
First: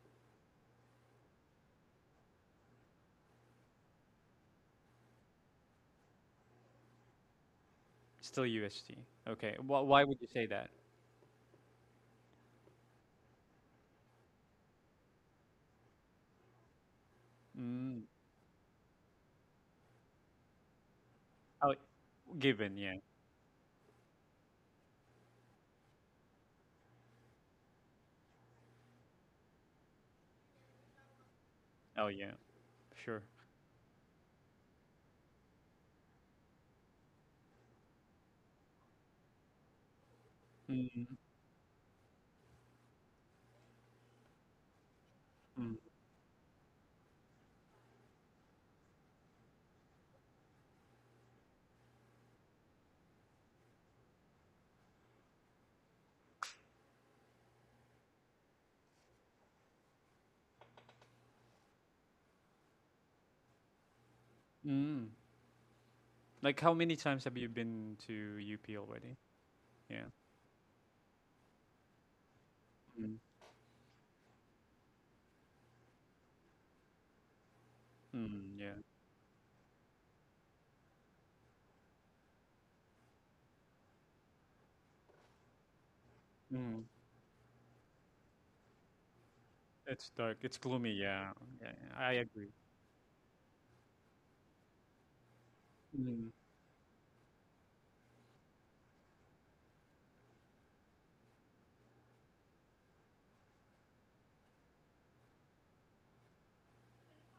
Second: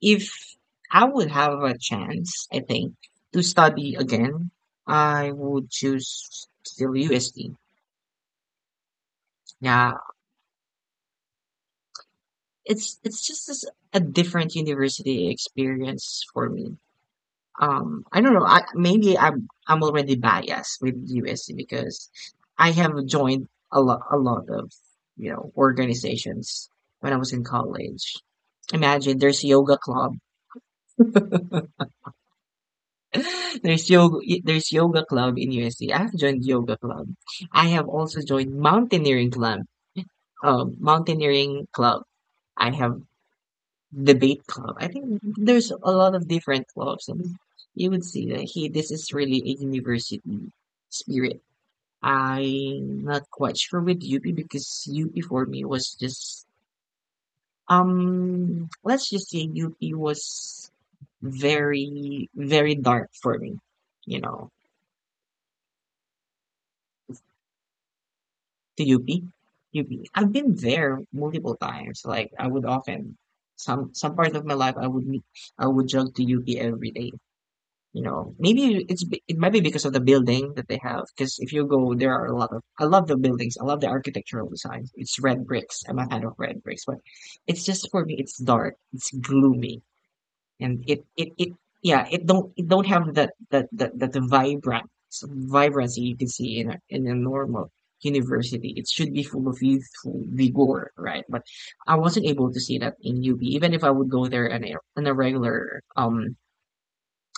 S1: If I would have a chance, I think, to study again, I would choose still USD.
S2: Still UST. Okay.
S1: Yeah,
S2: Why would you say that?
S1: it's just as a different university experience for me.
S2: Mm.
S1: I don't know. I, maybe I'm already biased with USC
S2: Oh,
S1: because I
S2: given,
S1: have
S2: yeah.
S1: joined a lot of you know organizations when I was in college. Imagine there's yoga club.
S2: Oh, yeah. Sure.
S1: There's yoga, there's yoga club in USC. I have joined yoga club. I have also joined mountaineering club.
S2: Mm,
S1: Mountaineering club. I have debate club. I think there's
S2: mm,
S1: a lot of different clubs, and you would see that hey, this is really a university spirit. I'm not quite sure with UP because UP for me was just let's just say UP was very dark for me, you know,
S2: mm. Like, how many times have you been to UP
S1: to
S2: already?
S1: UP.
S2: Yeah.
S1: UP. I've been there multiple times. Like I would often,
S2: Mm.
S1: some part of my life I would meet, I would jog to UP every day. You know,
S2: Mm,
S1: maybe
S2: yeah.
S1: it's, it might be because of the building that they have. Because if you go, there are a lot of, I love the buildings. I love the architectural designs. It's red bricks. I'm a fan of red
S2: Mm.
S1: bricks, but it's just for me. It's dark. It's gloomy,
S2: It's dark. It's
S1: and
S2: gloomy.
S1: it
S2: Yeah.
S1: it it
S2: Yeah, yeah,
S1: yeah.
S2: I
S1: It
S2: agree.
S1: don't it don't have that vibrant vibrancy you can
S2: Mm.
S1: see in a normal university. It should be full of youthful vigor, right? But I wasn't able to see that in UB, even if I would go there on a regular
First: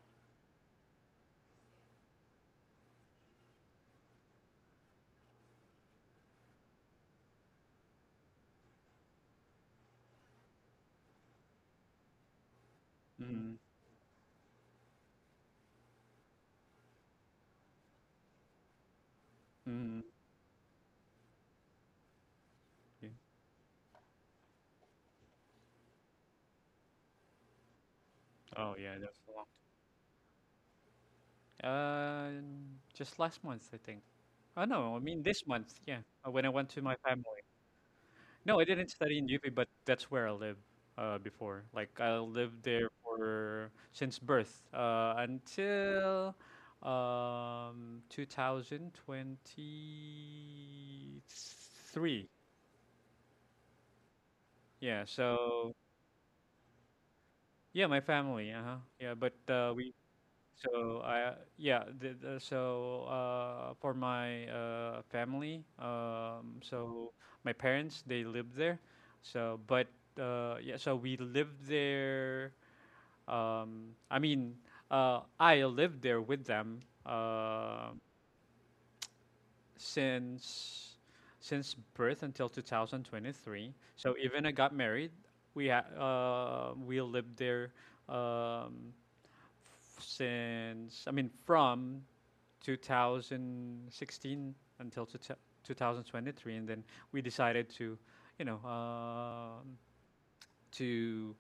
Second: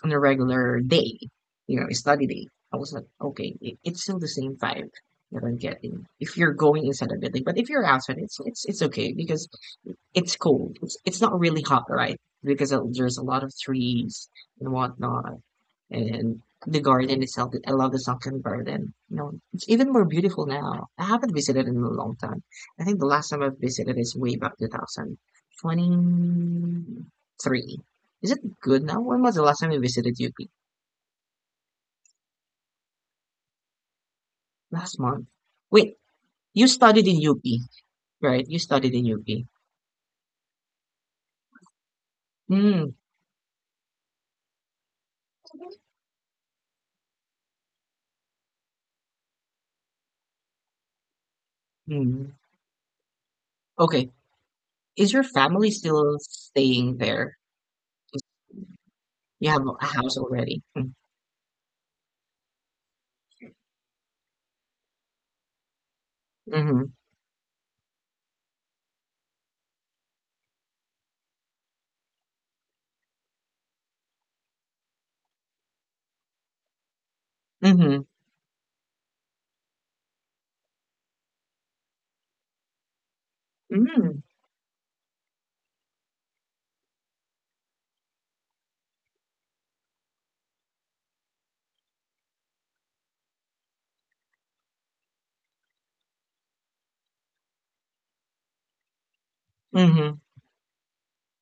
S1: on a regular day, you know, a study day. I was like, okay, it's still the same vibe that I'm getting if you're going inside a building. But if you're outside, it's it's okay because it's cold. It's not really hot, right? Because there's a lot of
S2: Mm.
S1: trees and whatnot, and the garden itself. I love the sunken garden. You know, it's even
S2: Mm.
S1: more beautiful now. I haven't visited in a long time. I think the
S2: Yeah.
S1: last time I've visited is way back 2023. Is it
S2: Oh
S1: good
S2: yeah,
S1: now?
S2: that's
S1: When
S2: a
S1: was the
S2: long. Time.
S1: last time you visited UP?
S2: Uh, just last month, I think. Oh no,
S1: Last
S2: I mean
S1: month.
S2: this month.
S1: Wait,
S2: Yeah, when I
S1: you
S2: went to my
S1: studied in
S2: family.
S1: UP, right? You
S2: No, I didn't
S1: studied in
S2: study in
S1: UP.
S2: UP, but that's where I lived before. Like I lived there
S1: Mm,
S2: for since birth until 2023.
S1: mm. Okay.
S2: Yeah,
S1: Is your family
S2: so
S1: still staying there?
S2: yeah, my family. Uh-huh. Yeah, but
S1: You have a
S2: we
S1: house already.
S2: so I yeah, the, so for my family,
S1: Mm-hmm.
S2: so my parents they live there. So but yeah, so we lived there um I mean, I lived there with them uh
S1: Mm-hmm.
S2: since since birth until 2023. So
S1: Mm.
S2: even I got married, we lived there um since I mean from 2016 until 2023, and then we decided to, you know,
S1: Mm-hmm.
S2: to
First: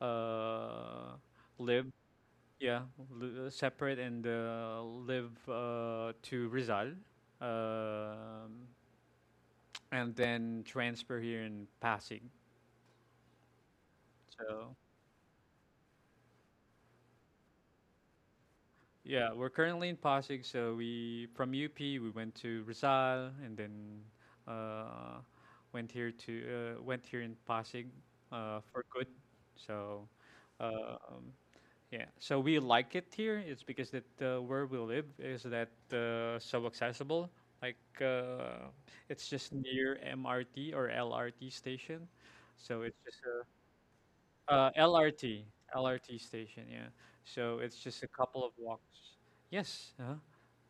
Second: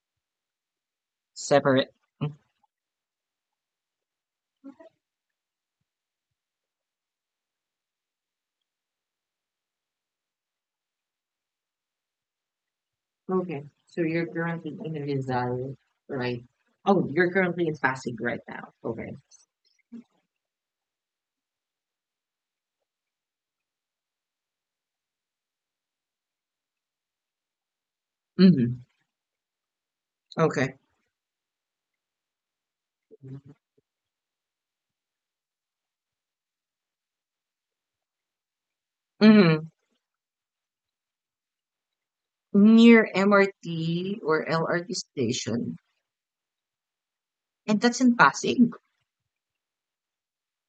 S2: uh, live,
S1: Separate. Mm.
S2: yeah, separate and live to Rizal, um, and then transfer here in Pasig.
S1: Okay. So you're
S2: So
S1: currently in Rizal, right? Oh, you're currently in Pasig right now. Okay.
S2: yeah, we're currently in Pasig, so we from UP we went to Rizal and then uh, went here in Pasig
S1: Mm-hmm.
S2: for good. So
S1: Okay.
S2: um, yeah, so we like it here. It's because that where we live is that so accessible. Like it's just
S1: Mm-hmm.
S2: near MRT or LRT station, so it's
S1: Near
S2: just uh,
S1: MRT or LRT
S2: uh, LRT,
S1: station.
S2: LRT station, yeah. So it's
S1: And that's
S2: just a
S1: in
S2: couple of
S1: Pasig.
S2: walks. Yes, uh-huh.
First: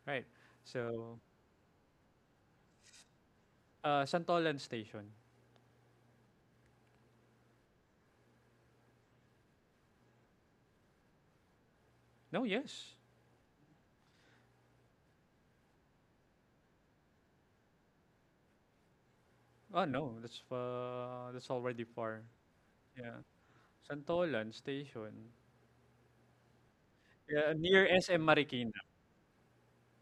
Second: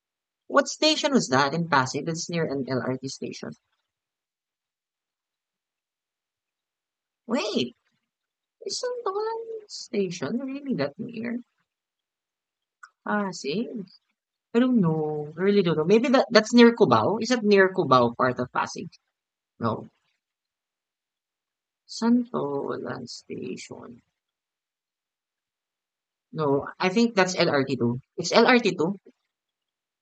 S2: Right.
S1: What station
S2: So,
S1: was that in Pasig that's near an LRT station?
S2: Santolan station.
S1: Wait, isn't Tolan station really that near
S2: No, yes.
S1: Pasig? I don't know. I really don't know. Maybe that's near Cubao? Is that near Cubao part of Pasig?
S2: Oh
S1: No.
S2: no, that's already far.
S1: Santolan
S2: Yeah,
S1: station.
S2: Santolan station.
S1: No, I think that's
S2: Yeah, near
S1: LRT2.
S2: SM
S1: It's
S2: Marikina.
S1: LRT2?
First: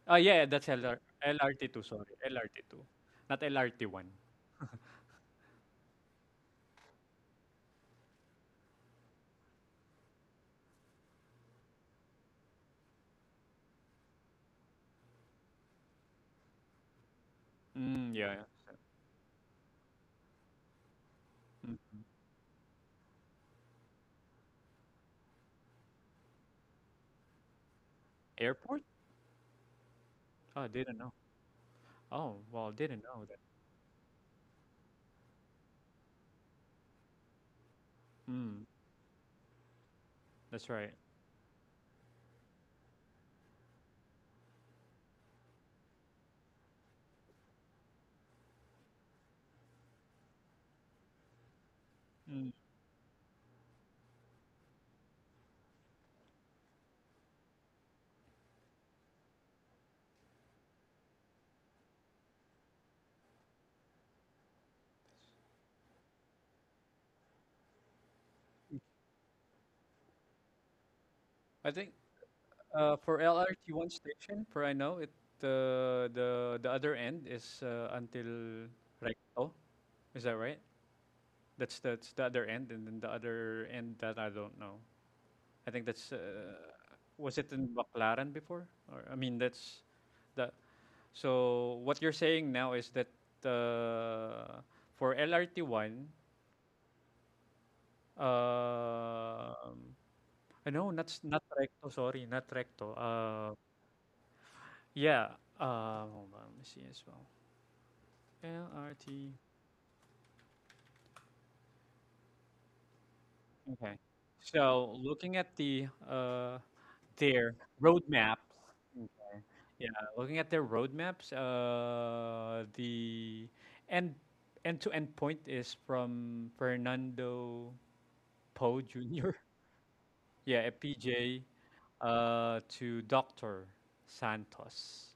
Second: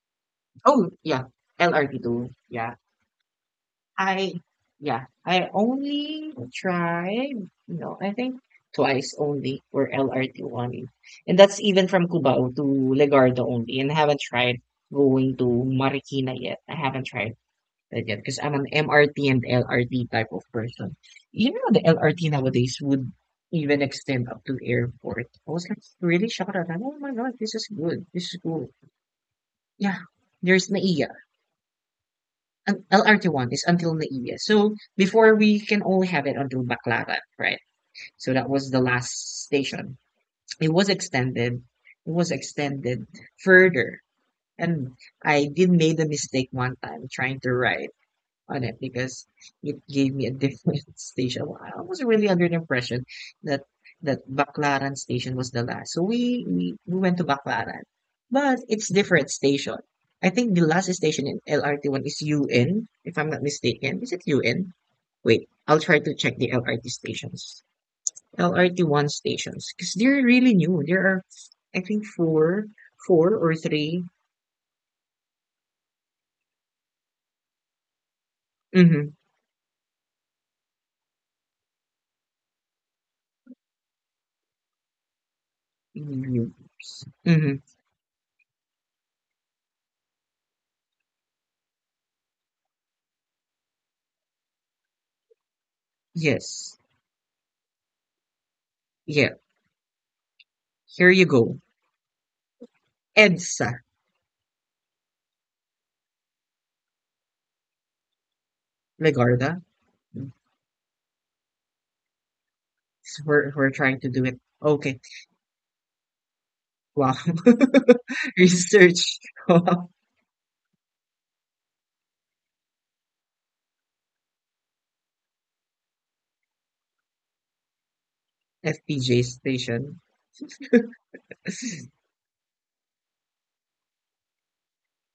S2: Ah, yeah, that's
S1: Oh,
S2: LR
S1: yeah.
S2: LRT two. Sorry,
S1: LRT2.
S2: LRT
S1: Yeah.
S2: two, not LRT one.
S1: I yeah, I only tried, no, I think twice only or LRT only. And that's even from Cubao to Legardo only. And I haven't tried going to Marikina yet. I haven't tried that
S2: Mm,
S1: yet
S2: yeah.
S1: because I'm an MRT and LRT type of person. You know, the
S2: Hmm.
S1: LRT nowadays would even extend up to airport. I was like really shocked at that. Oh my God, this is good. This is cool.
S2: Airport?
S1: Yeah,
S2: Oh,
S1: there's
S2: didn't
S1: NAIA.
S2: know. Oh, well, didn't know that.
S1: LRT1 is until Naiya. So before we can only have it until Baclaran, right? So that
S2: Mm,
S1: was the last station.
S2: that's
S1: It was
S2: right.
S1: extended. It was extended further. And I did made a mistake one time trying to ride on it because it gave me a different station. I was really under
S2: Mm.
S1: the impression that that Baclaran station was the last. So we went to Baclaran, but it's different station. I think the last station in LRT one is UN, if I'm not mistaken. Is it UN? Wait, I'll try to check the LRT stations. LRT one stations because they're really new. There are,
S2: I
S1: I
S2: think
S1: think,
S2: uh, for
S1: four or
S2: LRT1
S1: 3.
S2: station, for I know it, the other end is until
S1: Mm-hmm.
S2: Recto. Is that right? That's the other end, and then the other end that I don't know. I think that's was it
S1: Mm-hmm.
S2: in Baclaran before, or I mean that's the. So what you're saying now is that uh, for LRT1,
S1: Yes. Yeah.
S2: um I know
S1: Here you
S2: not
S1: go.
S2: Recto. Sorry, not Recto.
S1: EDSA,
S2: Yeah. Hold on. Let me see as well. LRT.
S1: Legorda. Mm. We're
S2: Okay.
S1: trying to do it.
S2: So
S1: Okay.
S2: looking at the
S1: Wow.
S2: their roadmaps.
S1: Research. Of
S2: Yeah, looking at their roadmaps. The end end to end point is from Fernando Poe
S1: FPJ
S2: Jr.
S1: station.
S2: Yeah, FPJ to Doctor Santos,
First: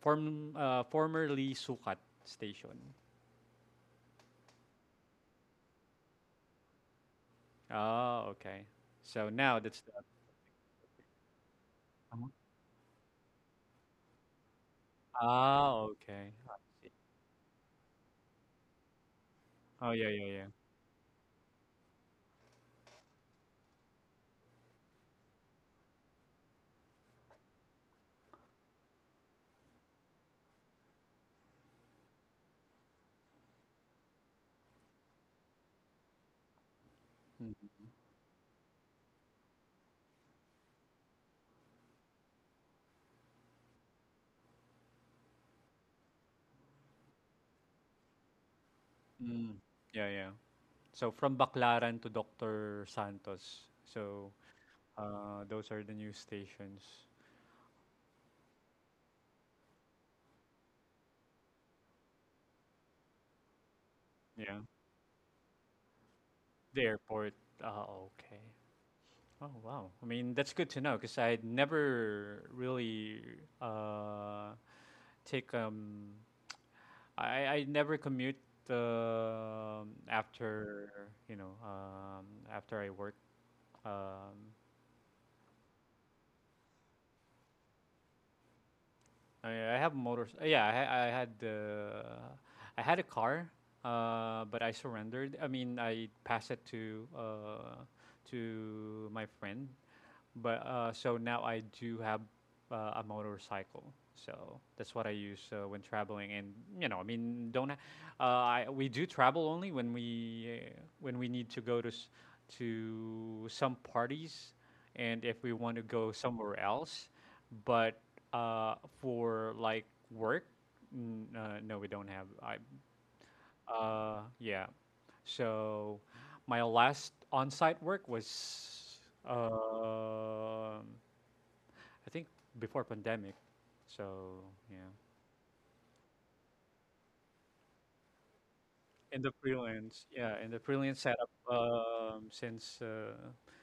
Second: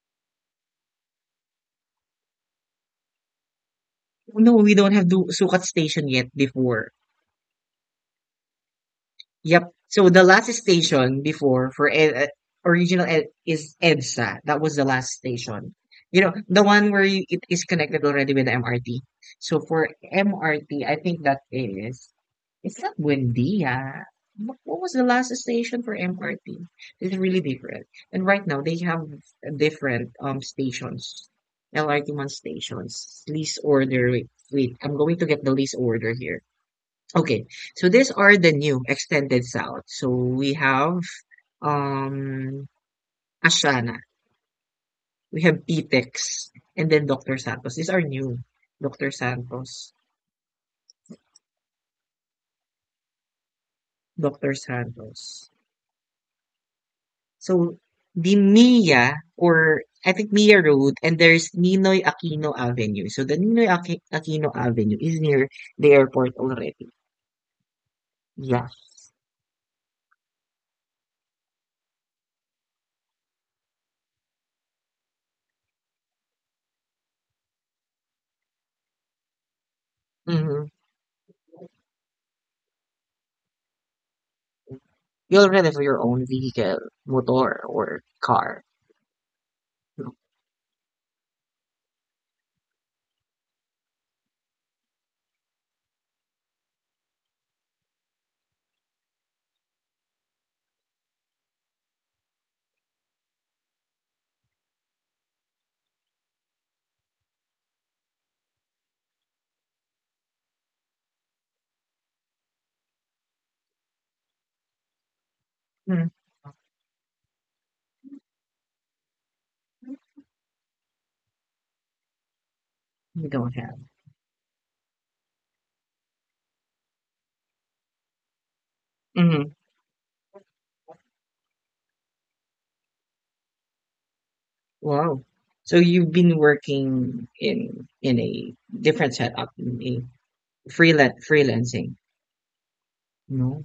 S2: formerly Sukat Station.
S1: No, we don't have the Sukat station yet before.
S2: Oh, okay. So now
S1: Yep.
S2: that's the.
S1: So the last station before for
S2: Uh-huh.
S1: original ed, is EDSA. That was the last station.
S2: Ah,
S1: You know,
S2: okay. I
S1: the one
S2: see.
S1: where you, it is connected already with the MRT. So for
S2: Oh, yeah, yeah, yeah.
S1: MRT, I think that is. It's not Buendia. What was the last station for MRT? It's really different. And right now they have different stations, LRT one stations. Lease order. I'm going to get the lease order here. Okay,
S2: Mm,
S1: so these are the new extended south. So we have um Ashana, we have Pitex, and then Dr. Santos. These are new. Dr.
S2: mm.
S1: Santos,
S2: Yeah, yeah. So from Baclaran to Dr. Santos. So
S1: Dr. Santos.
S2: those are the new stations.
S1: So, the Mia or I think Mia Road and there's Ninoy Aquino Avenue. So the Aquino
S2: Yeah.
S1: Avenue is near the airport
S2: The
S1: already.
S2: airport. Ah, okay.
S1: Yeah.
S2: Oh, wow. I mean, that's good to know because I'd never really uh, take I never commute
S1: Mm-hmm.
S2: after, you know, after I work. Um
S1: You already have your own vehicle, motor or car.
S2: I mean, I have
S1: No.
S2: motors. Yeah, I had a car, but I surrendered. I mean, I passed it to my friend but so now I do have a motorcycle, so that's what I use when traveling. And you know, I mean, don't ha- I, we do travel only when we need to to some parties, and if we want to
S1: Mm,
S2: go somewhere else. But for like work, no, we don't have. I
S1: you don't have.
S2: yeah. So my last on-site work was
S1: Mm-hmm.
S2: um I think before pandemic. So yeah,
S1: Wow. So you've been working in a different
S2: in the
S1: setup in a
S2: freelance
S1: freelance
S2: setup
S1: freelancing.
S2: since
S1: No.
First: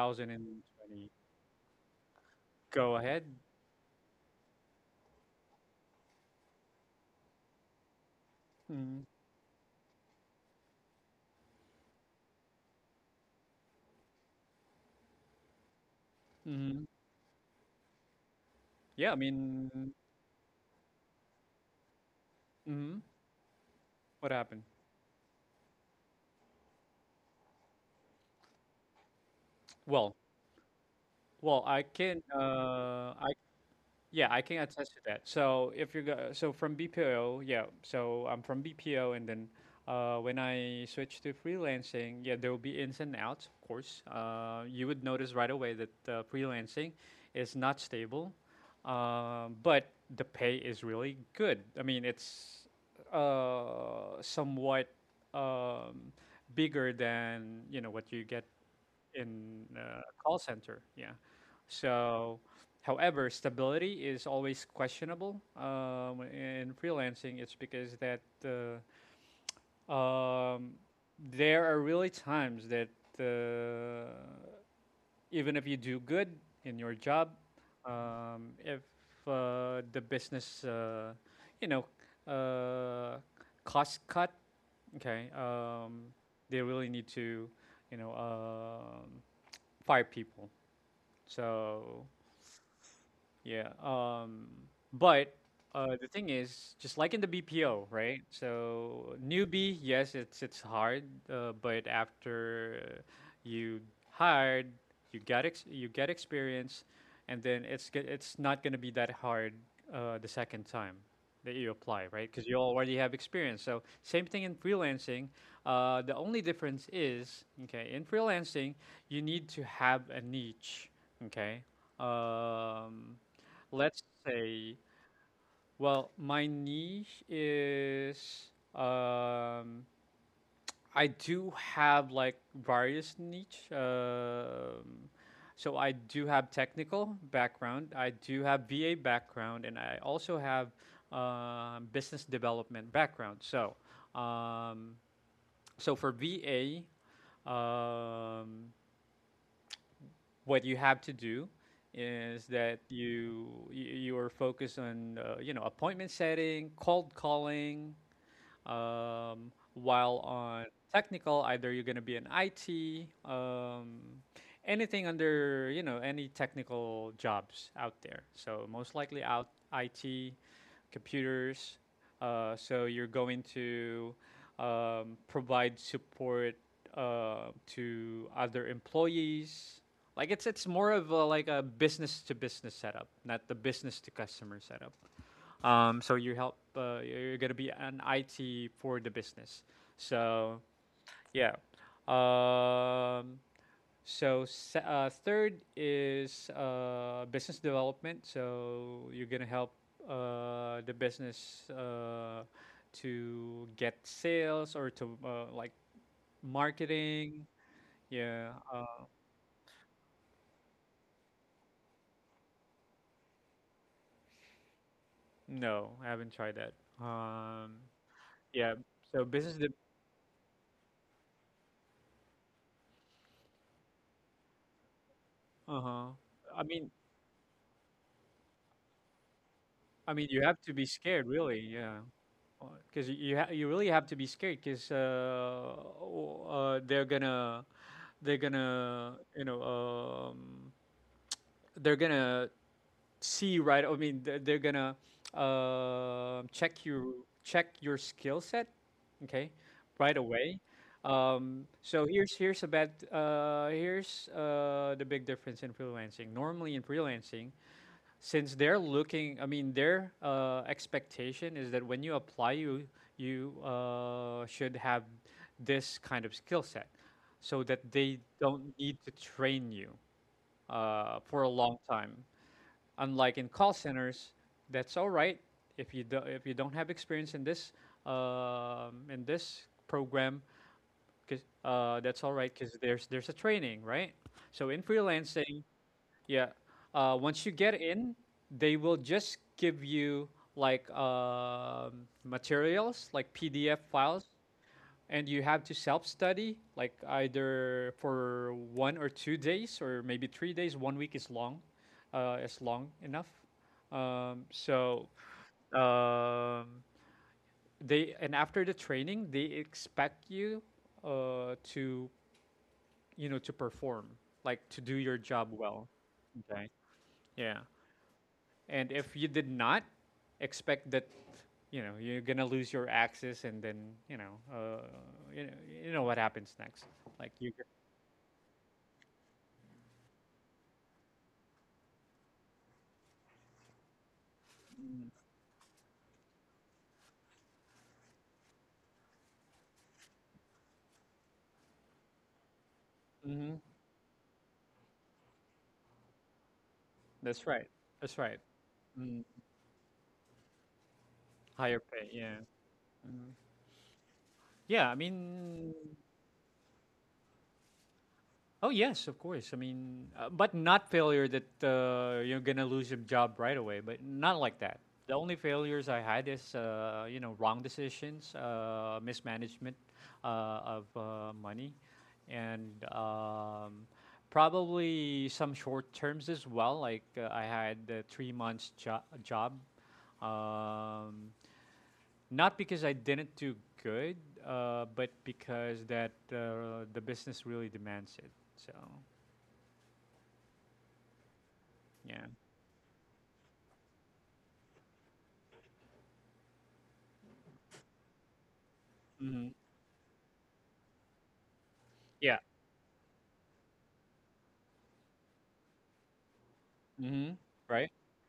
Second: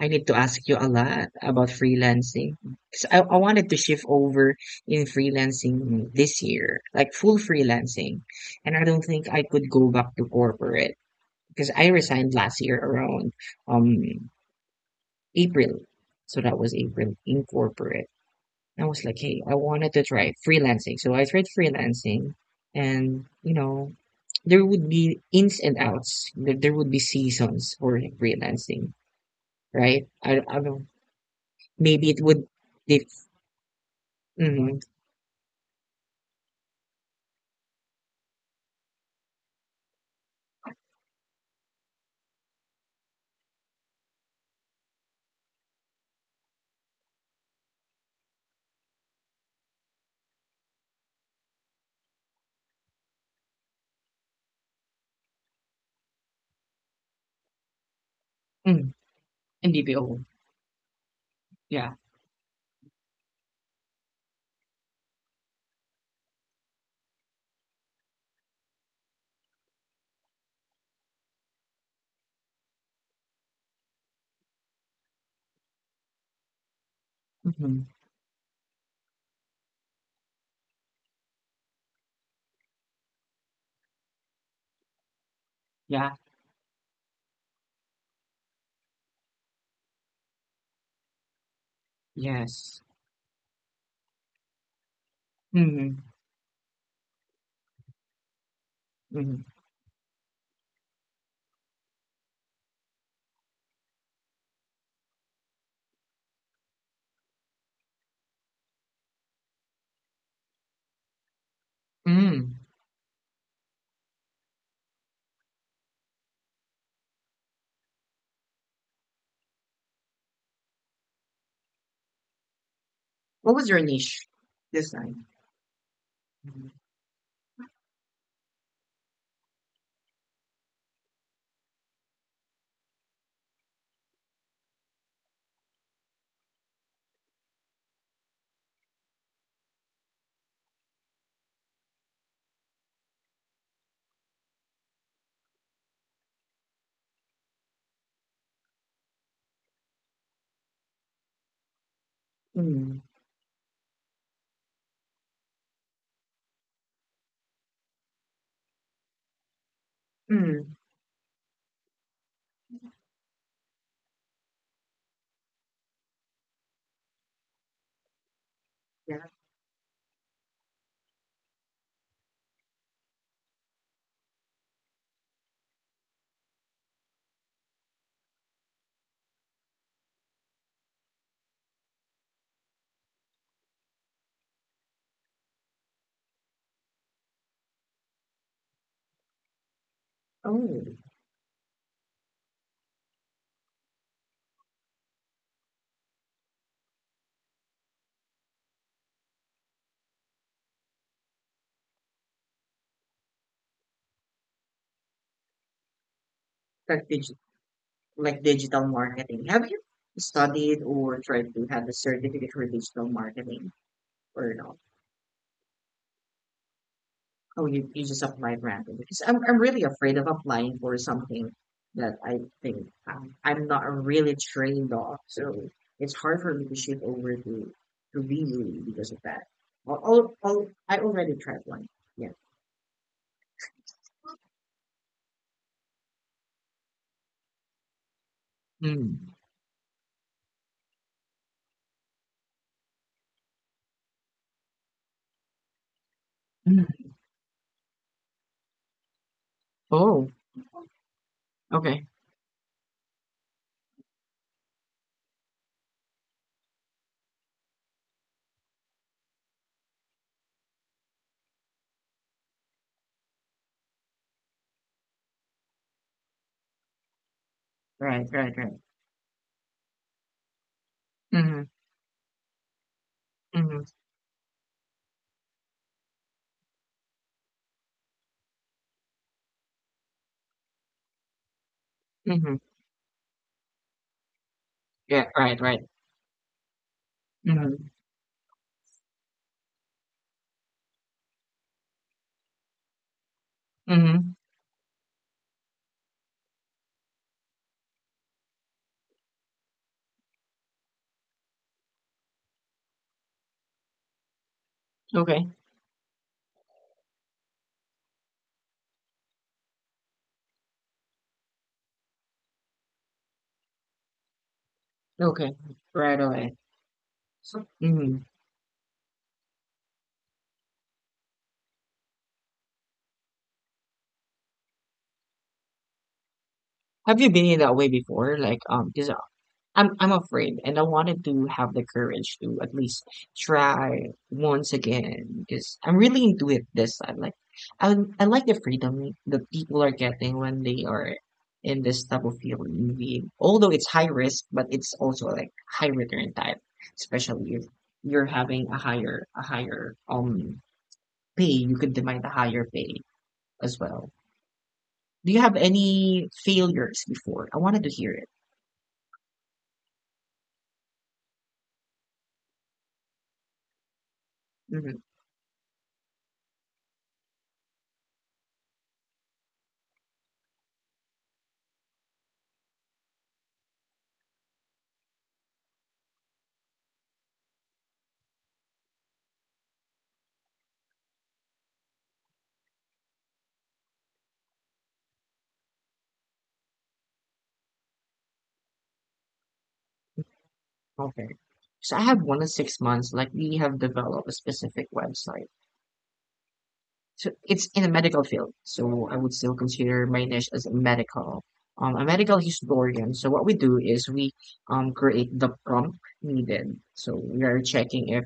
S1: I need to ask you a lot about freelancing.
S2: Go
S1: 'Cause I,
S2: ahead.
S1: I wanted to shift over in freelancing this year, like full freelancing. And I
S2: Mm-hmm.
S1: don't think I could go back to corporate because I resigned last year around um April. So that was
S2: Hmm.
S1: April in corporate. I was
S2: Yeah, I
S1: like, hey, I wanted
S2: mean,
S1: to try freelancing. So I tried freelancing
S2: hmm,
S1: and you know,
S2: what happened?
S1: there would be ins and outs. There would be seasons for freelancing, right?
S2: Well,
S1: I don't
S2: well, I
S1: Maybe it
S2: can
S1: would dif
S2: I Yeah, I can
S1: Mhm,
S2: attest to that. So if you go, so from BPO, yeah. So I'm from BPO, and then when I switch to freelancing, yeah, there will be ins and outs, of course. You would notice right away that freelancing is not stable, but the pay is really good. I mean, it's somewhat um, bigger than you know what you get
S1: mm,
S2: in
S1: in
S2: a
S1: BPO,
S2: call center. Yeah.
S1: yeah,
S2: So, however, stability is always questionable in freelancing. It's because that um, there are really times that uh, even if you do good in your job,
S1: Mhm.
S2: if the business, you know, uh, cost cut, okay,
S1: Yeah,
S2: they really need to, you know, five people. So
S1: yes,
S2: yeah. But
S1: mhm,
S2: the thing is, just like in the BPO, right? So
S1: mhm,
S2: newbie, yes, it's hard, but after you hired, you get experience, and then it's not gonna be that hard the second time that you apply, right? Because
S1: mm.
S2: you already have experience. So same thing in freelancing. The only difference is, okay, in freelancing, you need to have a niche, okay? Um,
S1: What was your
S2: let's
S1: niche
S2: say,
S1: this time?
S2: well, my
S1: Mhm.
S2: niche is um, I do have like various niche. So I do have technical background, I do have VA background, and I also have business development background. So, um, so for VA, um, what you have to do is that
S1: Mm,
S2: you are focused on you know appointment setting, cold calling, while on
S1: mm,
S2: technical, either you're going to be an IT, anything under, you know, any technical jobs out there. So most likely
S1: yeah,
S2: out IT, computers. So you're going to provide support to other employees. Like it's more of a, like a business to business setup, not the business to customer setup. So you help. You're gonna be an IT for the business. So
S1: oh,
S2: yeah. Um, so third is business development. So you're gonna help the business to get sales or to like
S1: like digi
S2: marketing.
S1: like
S2: Yeah.
S1: digital marketing. Have you studied or tried to have a certificate for digital marketing or no?
S2: No, I haven't tried that.
S1: Oh,
S2: Um,
S1: you just applied
S2: yeah.
S1: randomly because
S2: So
S1: I'm
S2: business.
S1: I'm
S2: De-
S1: really afraid of applying for something that I think I'm not really trained off. So
S2: uh huh.
S1: it's hard for
S2: I
S1: me to
S2: mean,
S1: shift over to really because of that. Well, I'll,
S2: you have
S1: I'll,
S2: to be
S1: i I
S2: scared,
S1: already
S2: really.
S1: tried one.
S2: Yeah.
S1: Yeah.
S2: because you really have to be scared because they're gonna
S1: Mm.
S2: you know they're gonna see right. I mean they're gonna
S1: Mm.
S2: check your skill set, okay, right
S1: Oh,
S2: away. So
S1: okay.
S2: here's here's a bad here's the big difference in freelancing. Normally in freelancing, since they're looking, I mean their expectation is that when you apply you should have this kind of skill set so that they
S1: Right, right,
S2: don't
S1: right.
S2: need to train you for a
S1: Mm-hmm.
S2: long time, unlike in call
S1: Mm-hmm.
S2: centers. That's all right if you don't have experience in this, in this program, that's all right
S1: Mm-hmm.
S2: because there's a training, right? So in
S1: Yeah, right,
S2: freelancing,
S1: right.
S2: yeah. Once you get
S1: Mm-hmm.
S2: in, they will just give you like materials, like PDF files,
S1: Mm-hmm.
S2: and you have to self-study, like either for 1 or 2 days, or maybe 3 days. One week is long enough. Um, so
S1: Okay.
S2: um, they, and after the training, they expect you to to perform, like to do your job
S1: Okay.
S2: well.
S1: Right away.
S2: Okay. Yeah.
S1: So mm-hmm.
S2: And if you did not expect that, you're gonna lose your access, and then you know, you know what happens next.
S1: Have you
S2: Like
S1: been
S2: you.
S1: in that way before? Like, because I'm afraid, and I wanted to have the courage to at least try once again because I'm really into it this time. Like, I I like the freedom that people are getting when they are in this type of field. Indeed,
S2: Mm-hmm.
S1: although it's high risk, but it's also like high return type,
S2: That's
S1: especially if
S2: right. That's
S1: you're
S2: right.
S1: having a
S2: Mm,
S1: higher a higher pay, you
S2: higher
S1: could
S2: pay.
S1: demand a
S2: Yeah.
S1: higher pay as well.
S2: Yeah. I
S1: Do you have
S2: mean,
S1: any failures before? I wanted to hear it.
S2: oh yes, of course. I mean, but not failure that you're gonna lose your job right away. But not like that.
S1: Hmm
S2: The only failures I had is wrong decisions, mismanagement of money, and probably some short terms as well. Like I had a 3 months job, um, not because I didn't do good, but because that the business really demands it. So.
S1: Okay. So I have
S2: Yeah.
S1: 1 to 6 months, like we have developed a specific website. So it's in the medical field. So I would
S2: Mm-hmm.
S1: still consider my niche as a medical. A medical
S2: Yeah.
S1: historian. So what we do is we create the prompt needed. So
S2: Mm-hmm.
S1: we are
S2: Right.
S1: checking if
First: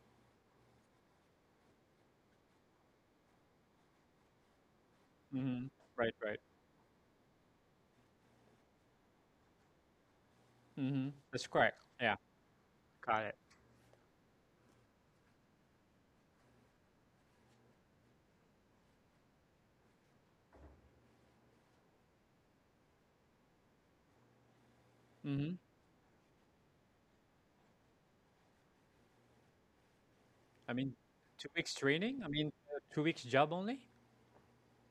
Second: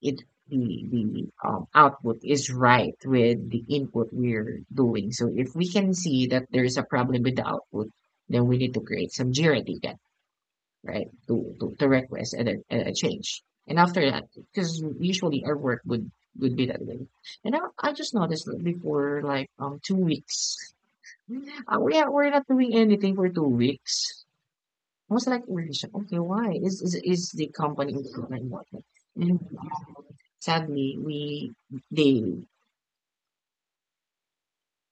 S1: it the the output is right with the input we're doing. So if we
S2: Mm-hmm.
S1: can
S2: Right.
S1: see
S2: Right.
S1: that there is a problem with the output, then we need to create some JIRA data, right?
S2: Mm-hmm. That's
S1: To to,
S2: correct.
S1: to
S2: Yeah.
S1: request and a
S2: Got it.
S1: change. And after that, because usually our work would be that way. And I just noticed that before like 2 weeks, we're not doing anything for 2 weeks. I was like,
S2: Mm-hmm.
S1: really shocked. Okay, why is the company improving? And
S2: I mean,
S1: sadly,
S2: two weeks training.
S1: they
S2: I mean, 2 weeks job only.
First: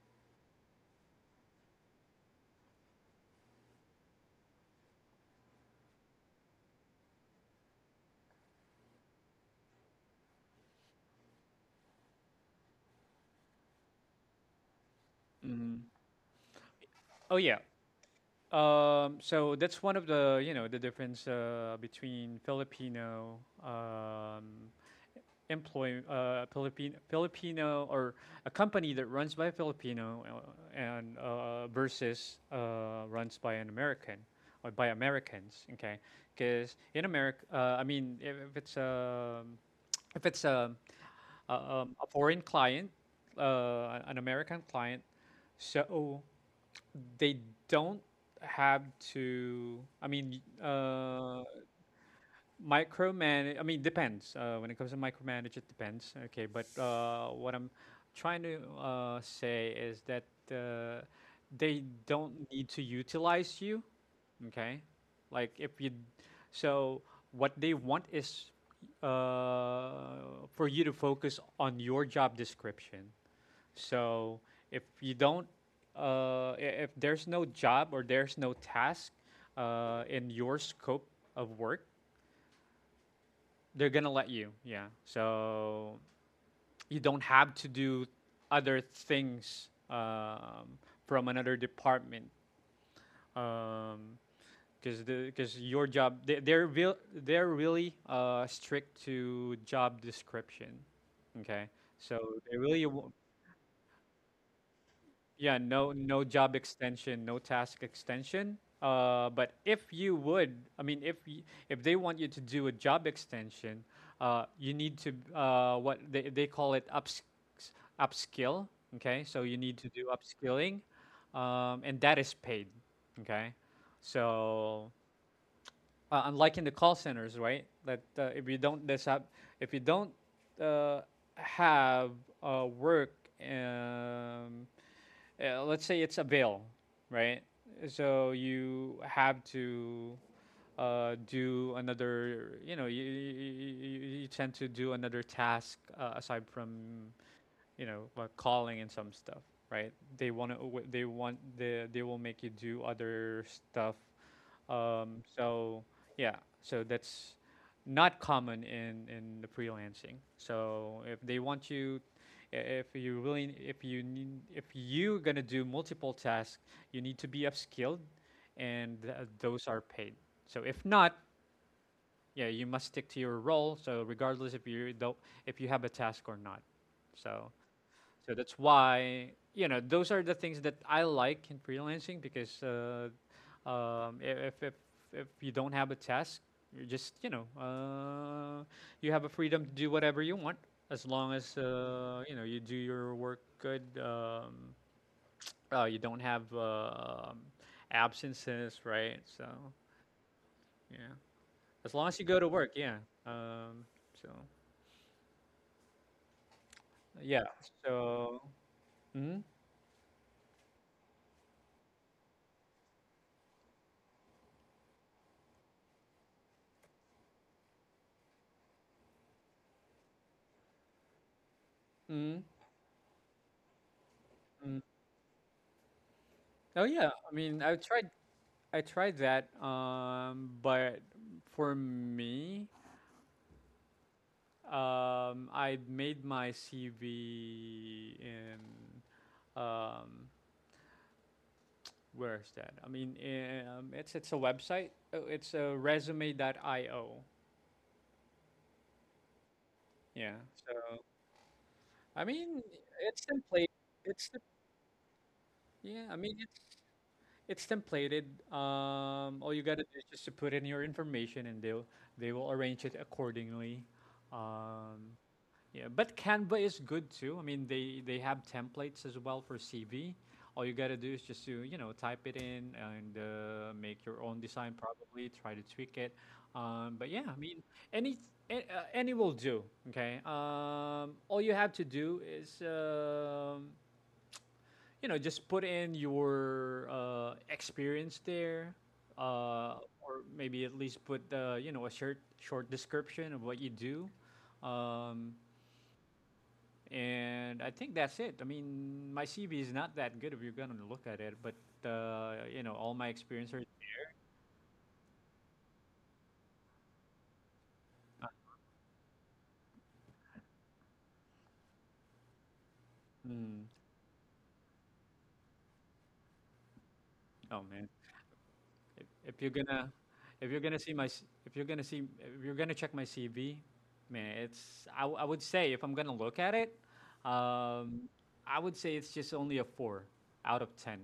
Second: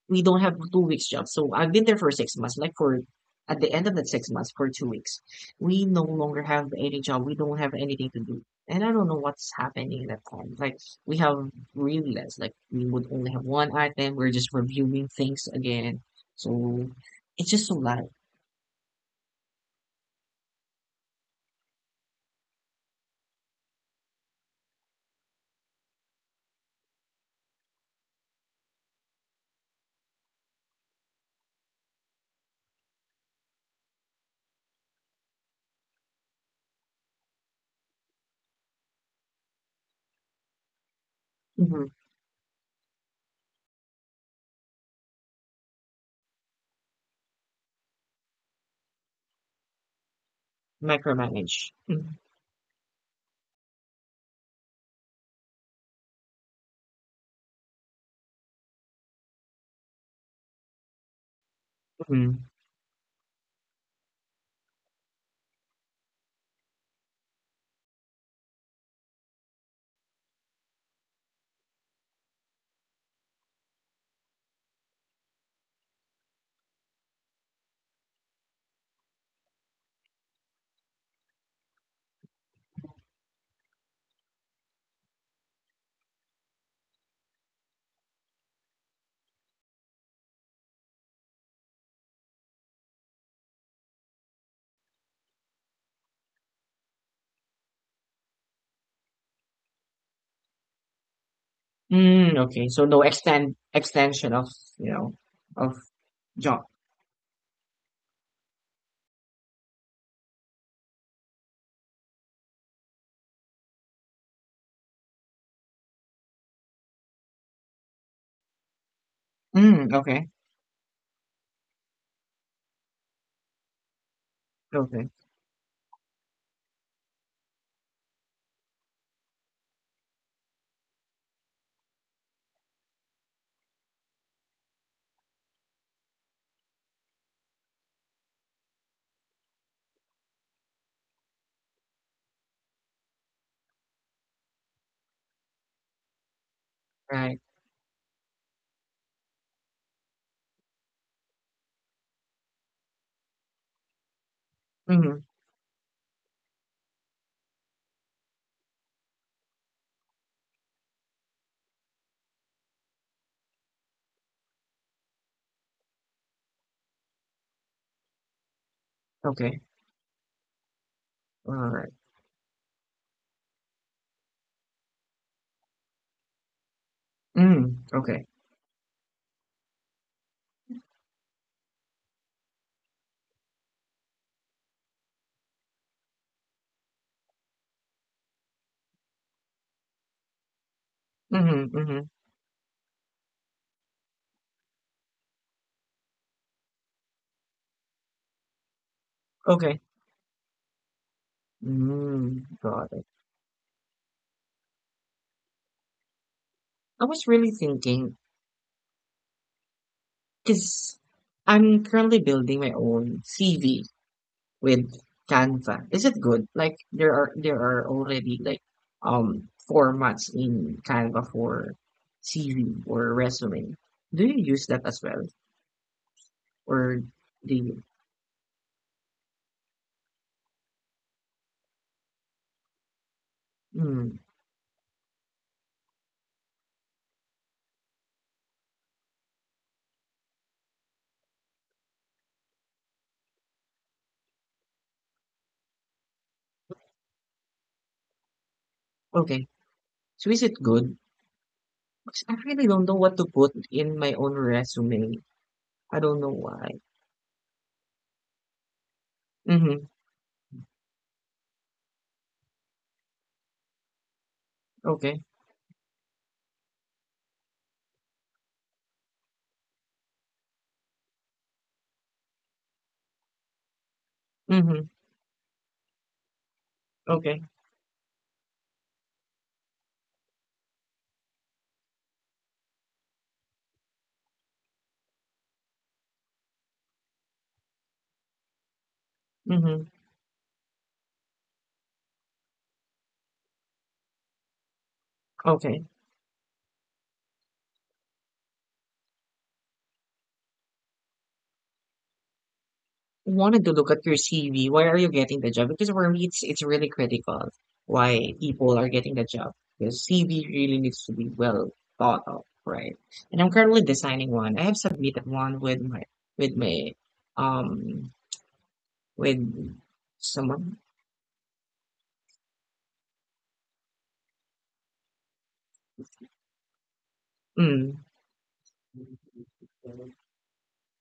S1: we don't have 2 weeks job. So I've been there for 6 months. Like for at the end of that 6 months, for 2 weeks, we no longer have any job. We don't have anything to do. And I don't know what's happening at that time. Like we have really less. Like we would only have one item. We're just reviewing things
S2: Mm-hmm.
S1: again. So
S2: Oh
S1: it's
S2: yeah.
S1: just a lot.
S2: So that's one of the the difference between Filipino employ Filipino Filipino or a company that runs by a Filipino, and versus runs by an American or by Americans. Okay, because in America, I mean, if it's a, if it's um, a,
S1: Mhm.
S2: um, a foreign client, an American client, so they don't have to. I mean,
S1: Micromanage.
S2: micromanage. I mean, depends. When it comes to micromanage, it depends. Okay, but what I'm trying to say is that uh, they don't
S1: Mm-hmm.
S2: need to utilize you. Okay, like if you. So what they want is uh, for you to focus on your job description. So if you don't, if there's no job or there's no task in your scope of work, they're gonna let you. Yeah. So you don't have to do other things from another department. Um, because your job, they they're really strict to job description, okay, so
S1: Mm,
S2: they
S1: okay. So
S2: really
S1: no extend extension of you know
S2: yeah,
S1: of
S2: no no job
S1: job.
S2: extension, no task extension. But if you would, I mean, if if they want you to do a job extension, you need to what they call it ups, upskill. Okay, so you need to
S1: Mm,
S2: do
S1: okay.
S2: upskilling, and that is paid. Okay, so
S1: Okay.
S2: unlike in the call centers, right? That if you don't this up, if you don't uh, have work. Let's say it's a bill, right? So you have to do another, you know, you tend to do another task aside from,
S1: Right.
S2: you know, like calling and some stuff, right? They want to, they want the, they will make you do other stuff.
S1: Mm-hmm.
S2: So yeah, so that's not common in the freelancing. So if they want you, if you really, if you need, if you are gonna do multiple tasks, you need to be upskilled, and
S1: Okay.
S2: those are paid. So if not,
S1: All right.
S2: yeah, you must stick to your role. So regardless if you don't, if you have a task or not. So
S1: Mm, okay.
S2: so that's why, those are the things that I like in freelancing because, um, if you don't have a task, you're just you have a freedom to do whatever you want as long as,
S1: Mhm, mhm,
S2: you do your work good. You don't have absences, right? So
S1: okay.
S2: yeah, as long as you go
S1: Mm,
S2: to work,
S1: got
S2: yeah.
S1: it.
S2: Um, so
S1: I was
S2: yeah,
S1: really thinking,
S2: so. Mm-hmm,
S1: because I'm currently building my own CV with Canva. Is it good? Like there are already like formats in Canva for
S2: mm-hmm,
S1: CV or resume. Do you use
S2: mm-hmm.
S1: that as well?
S2: Oh
S1: Or
S2: yeah, I
S1: do
S2: mean,
S1: you?
S2: I tried that, but for me,
S1: Mm,
S2: I made my CV in, um, where is that? I mean, it's a website. It's a resume.io.
S1: okay. So
S2: Yeah.
S1: is it good?
S2: So I
S1: 'Cause I
S2: mean,
S1: really don't know what
S2: it's
S1: to put
S2: template.
S1: in my
S2: It's
S1: own
S2: the,
S1: resume. I
S2: yeah. I
S1: don't know
S2: mean,
S1: why.
S2: it's templated. All you gotta
S1: Mm-hmm.
S2: do is just to put in your information, and they will arrange it accordingly. Um,
S1: Okay.
S2: Yeah, but Canva is good too. I mean, they have templates as well for CV. All you gotta do is just to, type it in and make your own design.
S1: Mhm,
S2: Probably try to tweak it. But yeah, I
S1: okay,
S2: mean, any any will do. Okay. All you have to do is, just put in your experience there,
S1: mhm,
S2: or maybe at least put, a short description of what you do. Um,
S1: okay.
S2: and I think that's it. I mean, my CV is not that good if you're gonna look at it, but all my experience are.
S1: Wanted to look at your CV. Why are you getting the job? Because for me, it's really critical why people are getting the job. Because CV really needs to be well thought of, right? And I'm
S2: Mm,
S1: currently designing one. I have submitted one with my
S2: oh man,
S1: um
S2: if, if you're
S1: with
S2: gonna, if you're gonna
S1: someone.
S2: see my, if you're gonna see, if you're gonna check my CV, man, it's. I would say if I'm gonna look at it, um,
S1: Mm.
S2: I would say it's just only a 4 out of 10.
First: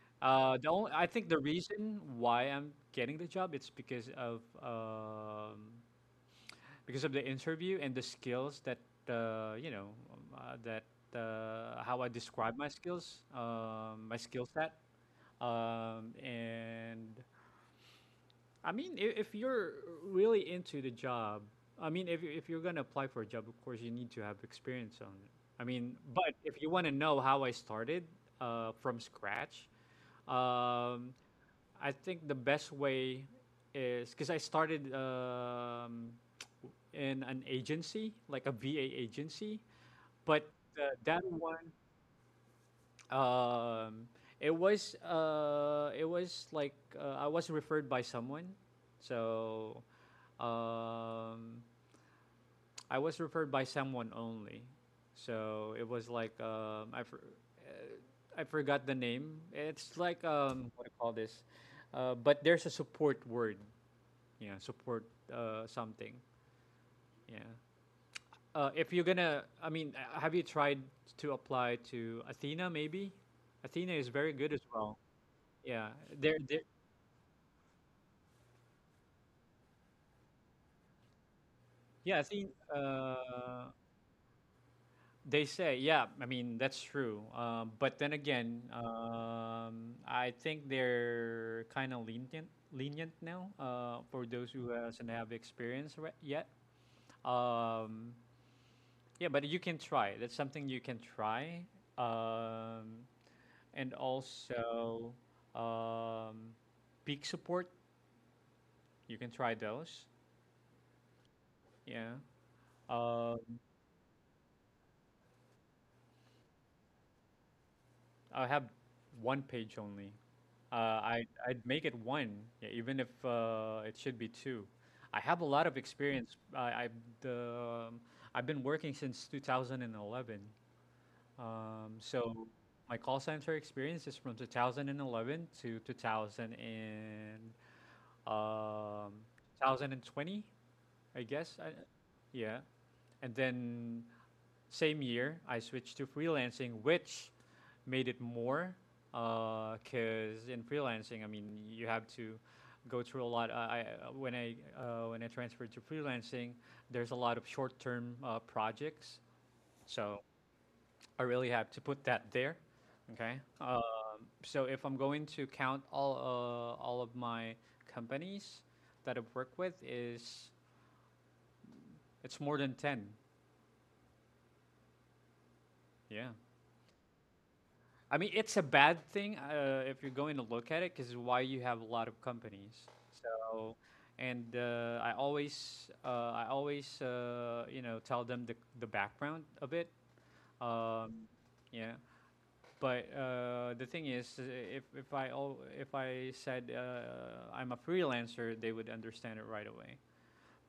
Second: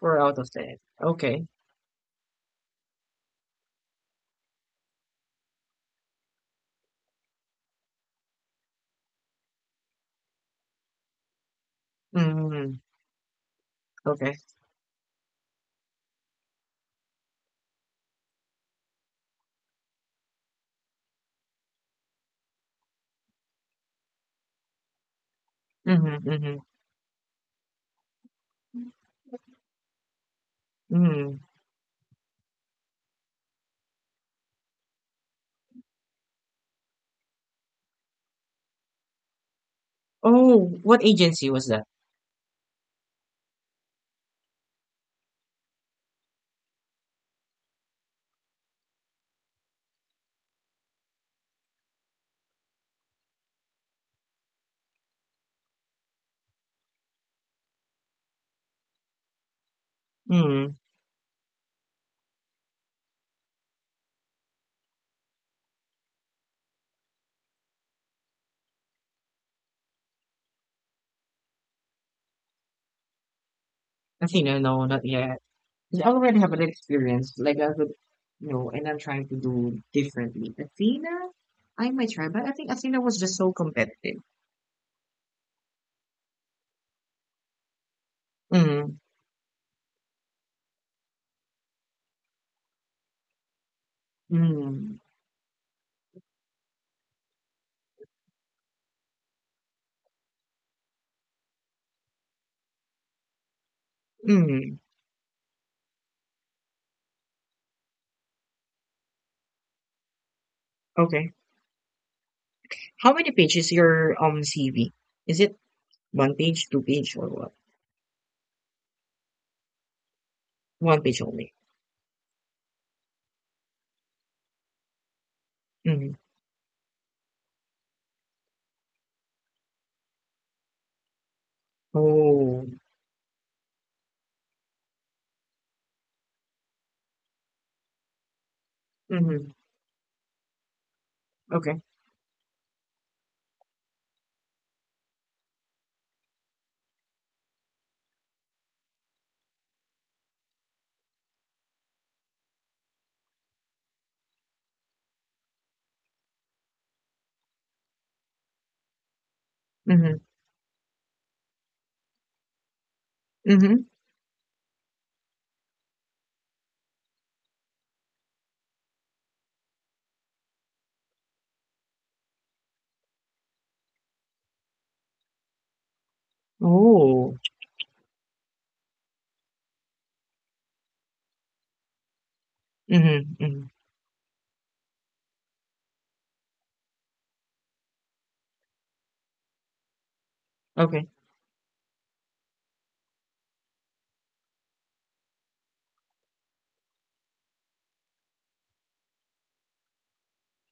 S1: Four out of
S2: The
S1: ten.
S2: only, I think the
S1: Okay.
S2: reason why I'm getting the job, it's because of the interview and the skills that, that how I describe my
S1: Mm,
S2: skills, my
S1: okay.
S2: skill set, and I mean, if you're really into the job, I mean, if you're gonna apply for a job, of course you need to have experience on it. I mean,
S1: Mm-hmm,
S2: but
S1: mm-hmm,
S2: if you want to know how I started from scratch, um,
S1: mm.
S2: I think the best way is because I started, in an agency, like a VA agency, but
S1: Oh, what
S2: that
S1: agency was
S2: one,
S1: that?
S2: um, it was like, I was referred by someone, so um, I was referred by someone only. So it was like, I forgot the name. It's like,
S1: Mm.
S2: what do you call this? But there's a support word, yeah, support something, yeah. If you're gonna, I mean, have you tried to apply to Athena? Maybe Athena is
S1: I
S2: very
S1: think
S2: good
S1: no,
S2: as
S1: no,
S2: well.
S1: not yet.
S2: Yeah,
S1: I already have
S2: there.
S1: an experience, like as a you know, and I'm trying to do differently. Athena, I might
S2: Yeah, I
S1: try, but I
S2: think
S1: think Athena was just so competitive.
S2: they say. Yeah, I mean that's true. But then again,
S1: Mm,
S2: I think they're kind of lenient now for those who
S1: mm,
S2: hasn't have experience yet. Um, yeah, but you can try. That's something you can try. Um, and
S1: mm.
S2: also um, peak support. You can try those.
S1: Okay.
S2: Yeah.
S1: How many
S2: Um,
S1: pages your CV? Is it one page, two page, or what?
S2: I have one page only.
S1: One page only.
S2: I'd make it one, yeah, even if it should be two. I have a lot of
S1: Mm-hmm.
S2: experience. The um, I've been working since 2011. So
S1: Oh.
S2: my call center experience is from 2011 to 2000 and um,
S1: Mm-hmm.
S2: 2020, I guess.
S1: Okay.
S2: Yeah, and then same year, I switched to freelancing, which made it more because, in freelancing, I mean, you have to go through a lot. I when I when I transferred to freelancing, there's a lot of short-term projects, so
S1: Mm-hmm.
S2: I really have to put that there. Okay.
S1: Mm-hmm.
S2: So if I'm going to count all of my companies that I've worked with, is it's more than ten. Yeah.
S1: Oh.
S2: I mean, it's a bad thing if you're going to look at it, because why you have a lot of companies.
S1: Mm-hmm. Mm-hmm.
S2: So, and I always, tell them the background of it.
S1: Okay.
S2: Um, yeah, but the thing is, if if I said I'm a freelancer, they would understand it right away.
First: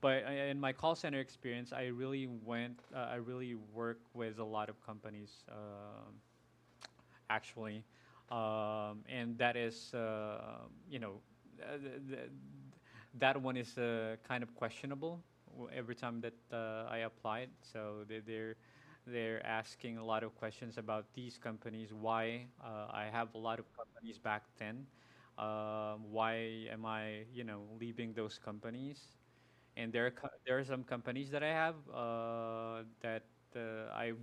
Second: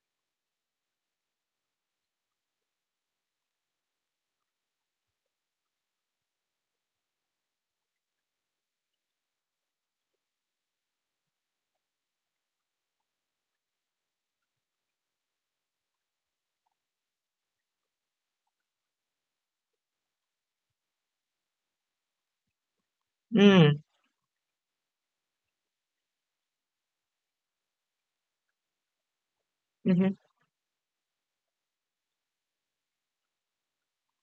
S2: But in my call center experience, I really I really work with a lot of companies. Actually, and that is, you know, uh, th- th- that one is kind of questionable every time that I applied. So they're asking a lot of questions about these companies. Why I have a lot of
S1: Mm.
S2: companies back then. Why am I, you know, leaving those companies? And there are
S1: Mm-hmm.
S2: there are some companies that I have that I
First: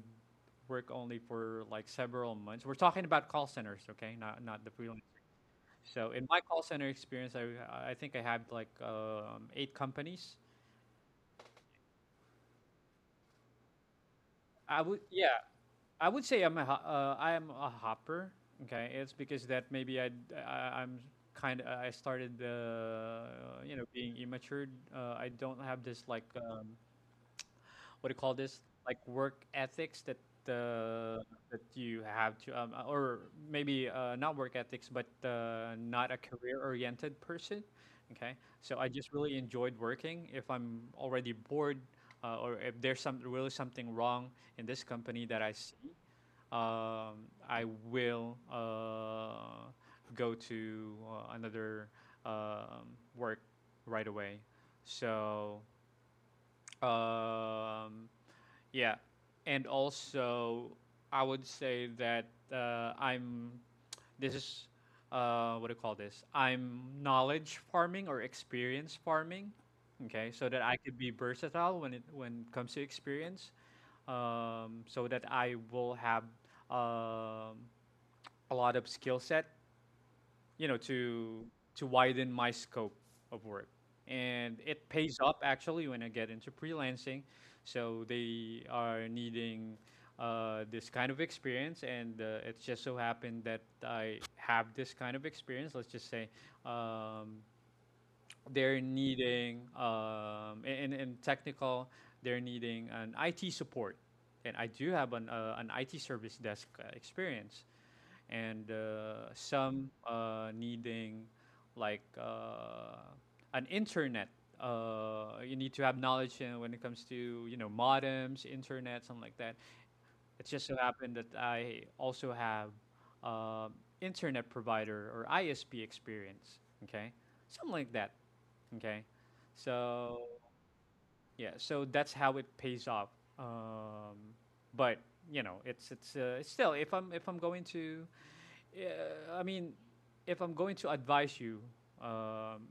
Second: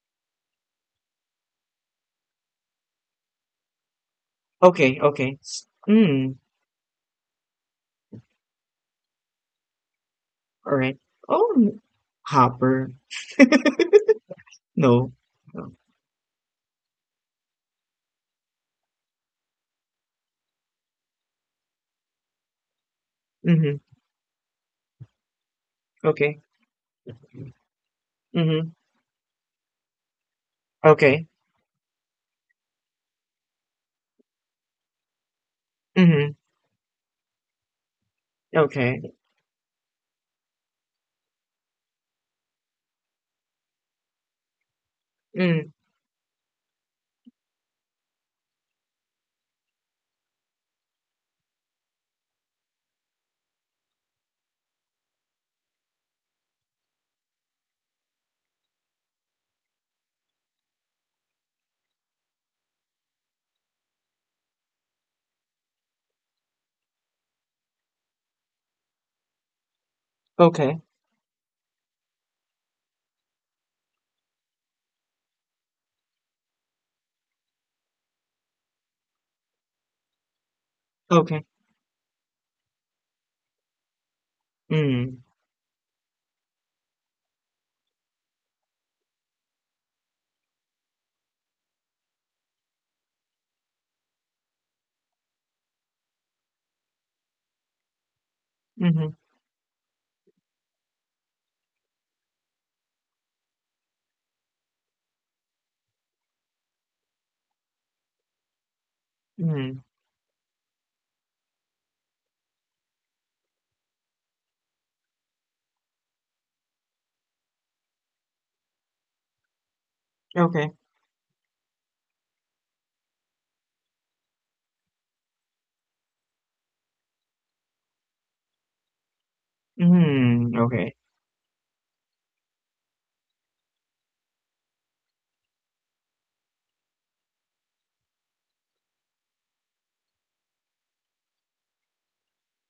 S2: work only for like several months. We're talking about call centers, okay? Not the
S1: Okay.
S2: freelance.
S1: Okay.
S2: So in
S1: Mm.
S2: my call center experience, I think I have like 8 companies.
S1: All right. Oh, Hopper.
S2: I would
S1: No.
S2: yeah, I would say I'm a I am a hopper. Okay, it's because that maybe I am kind of, I started
S1: Mhm.
S2: being immature. I don't have this like
S1: Okay.
S2: what do you call this,
S1: Mhm.
S2: like, work ethics that uh,
S1: Okay.
S2: that you have to or maybe not work ethics but not a
S1: Mhm.
S2: career oriented person, okay, so I
S1: Okay.
S2: just really enjoyed working if I'm already bored, or if there's some really something wrong in this company that I
S1: Mm.
S2: see. I will go to another work right away. so um, yeah, and also, I would say that I'm. This is what do you call this? I'm knowledge farming or experience farming. Okay, so that I
S1: Okay.
S2: could be versatile when it comes to experience, so that I will have um, a lot of skill set, you know,
S1: Okay.
S2: to widen my scope of work. And it pays
S1: Mm.
S2: up actually when I get into freelancing. So they are needing this kind of experience, and it just so happened that I have this kind of experience. Let's just say um, they're
S1: Mhm.
S2: needing in technical, they're needing an IT support, and I do have an IT service desk experience. And
S1: Mm.
S2: some needing like an internet. You need to have knowledge when it comes to, you know, modems, internet, something like that. It just
S1: Okay.
S2: so happened that I also have um internet provider or ISP experience. Okay, something like that. Okay, so
S1: Mm. Okay.
S2: yeah, so that's how it pays off. Um, but, you know, it's still, if I'm going to, yeah, I mean, if I'm going to advise you, um,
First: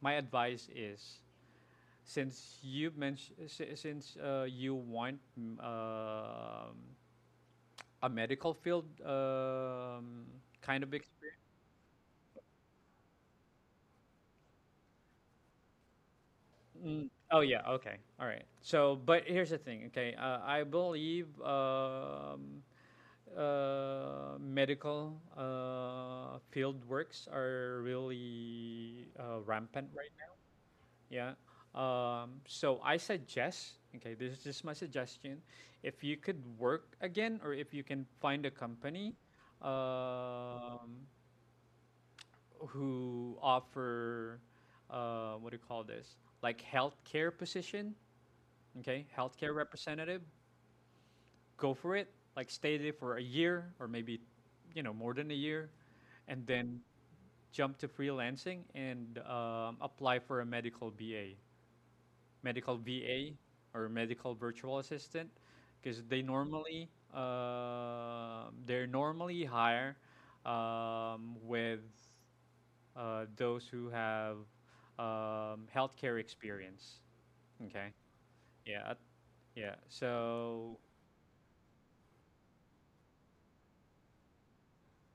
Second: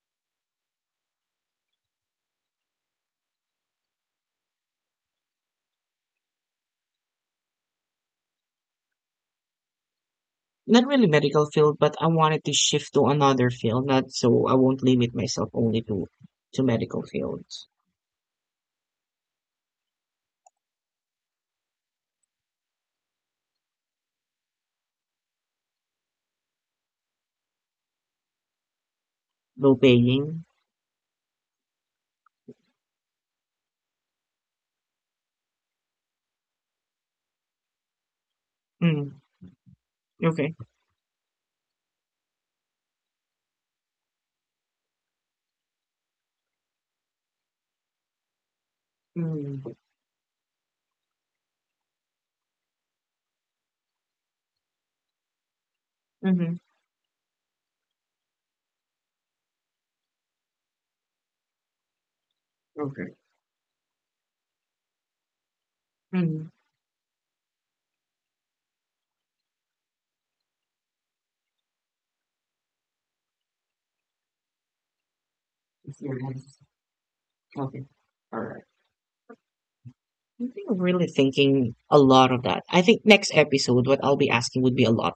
S2: my advice is, since you mentioned, since you want a medical field, kind
S1: Not
S2: of
S1: really
S2: experience.
S1: medical field, but I wanted to shift to another field, not so I won't limit myself only to medical
S2: Mm, oh yeah,
S1: fields.
S2: okay, all right. So, but here's the thing. Okay, I believe medical field works are really
S1: Low
S2: rampant, right?
S1: paying.
S2: Yeah. So I suggest, okay, this is just my suggestion. If you could work again, or if you can find a company
S1: Mm. Okay.
S2: um, who offer, what do you call this? Like healthcare position, okay, healthcare
S1: Mm.
S2: representative, go for it. Like stay there for a year, or maybe, you know, more than a year, and
S1: Mhm.
S2: then jump to freelancing and apply for a medical BA. Medical
S1: Okay.
S2: VA, or medical virtual assistant, because they
S1: Mm.
S2: normally they're normally higher with those who have
S1: It's your
S2: healthcare
S1: hands.
S2: experience.
S1: Okay.
S2: Okay.
S1: All right.
S2: Yeah. at- Yeah.
S1: I think
S2: So.
S1: I'm really thinking a lot of that. I think next episode, what I'll be asking would be a lot.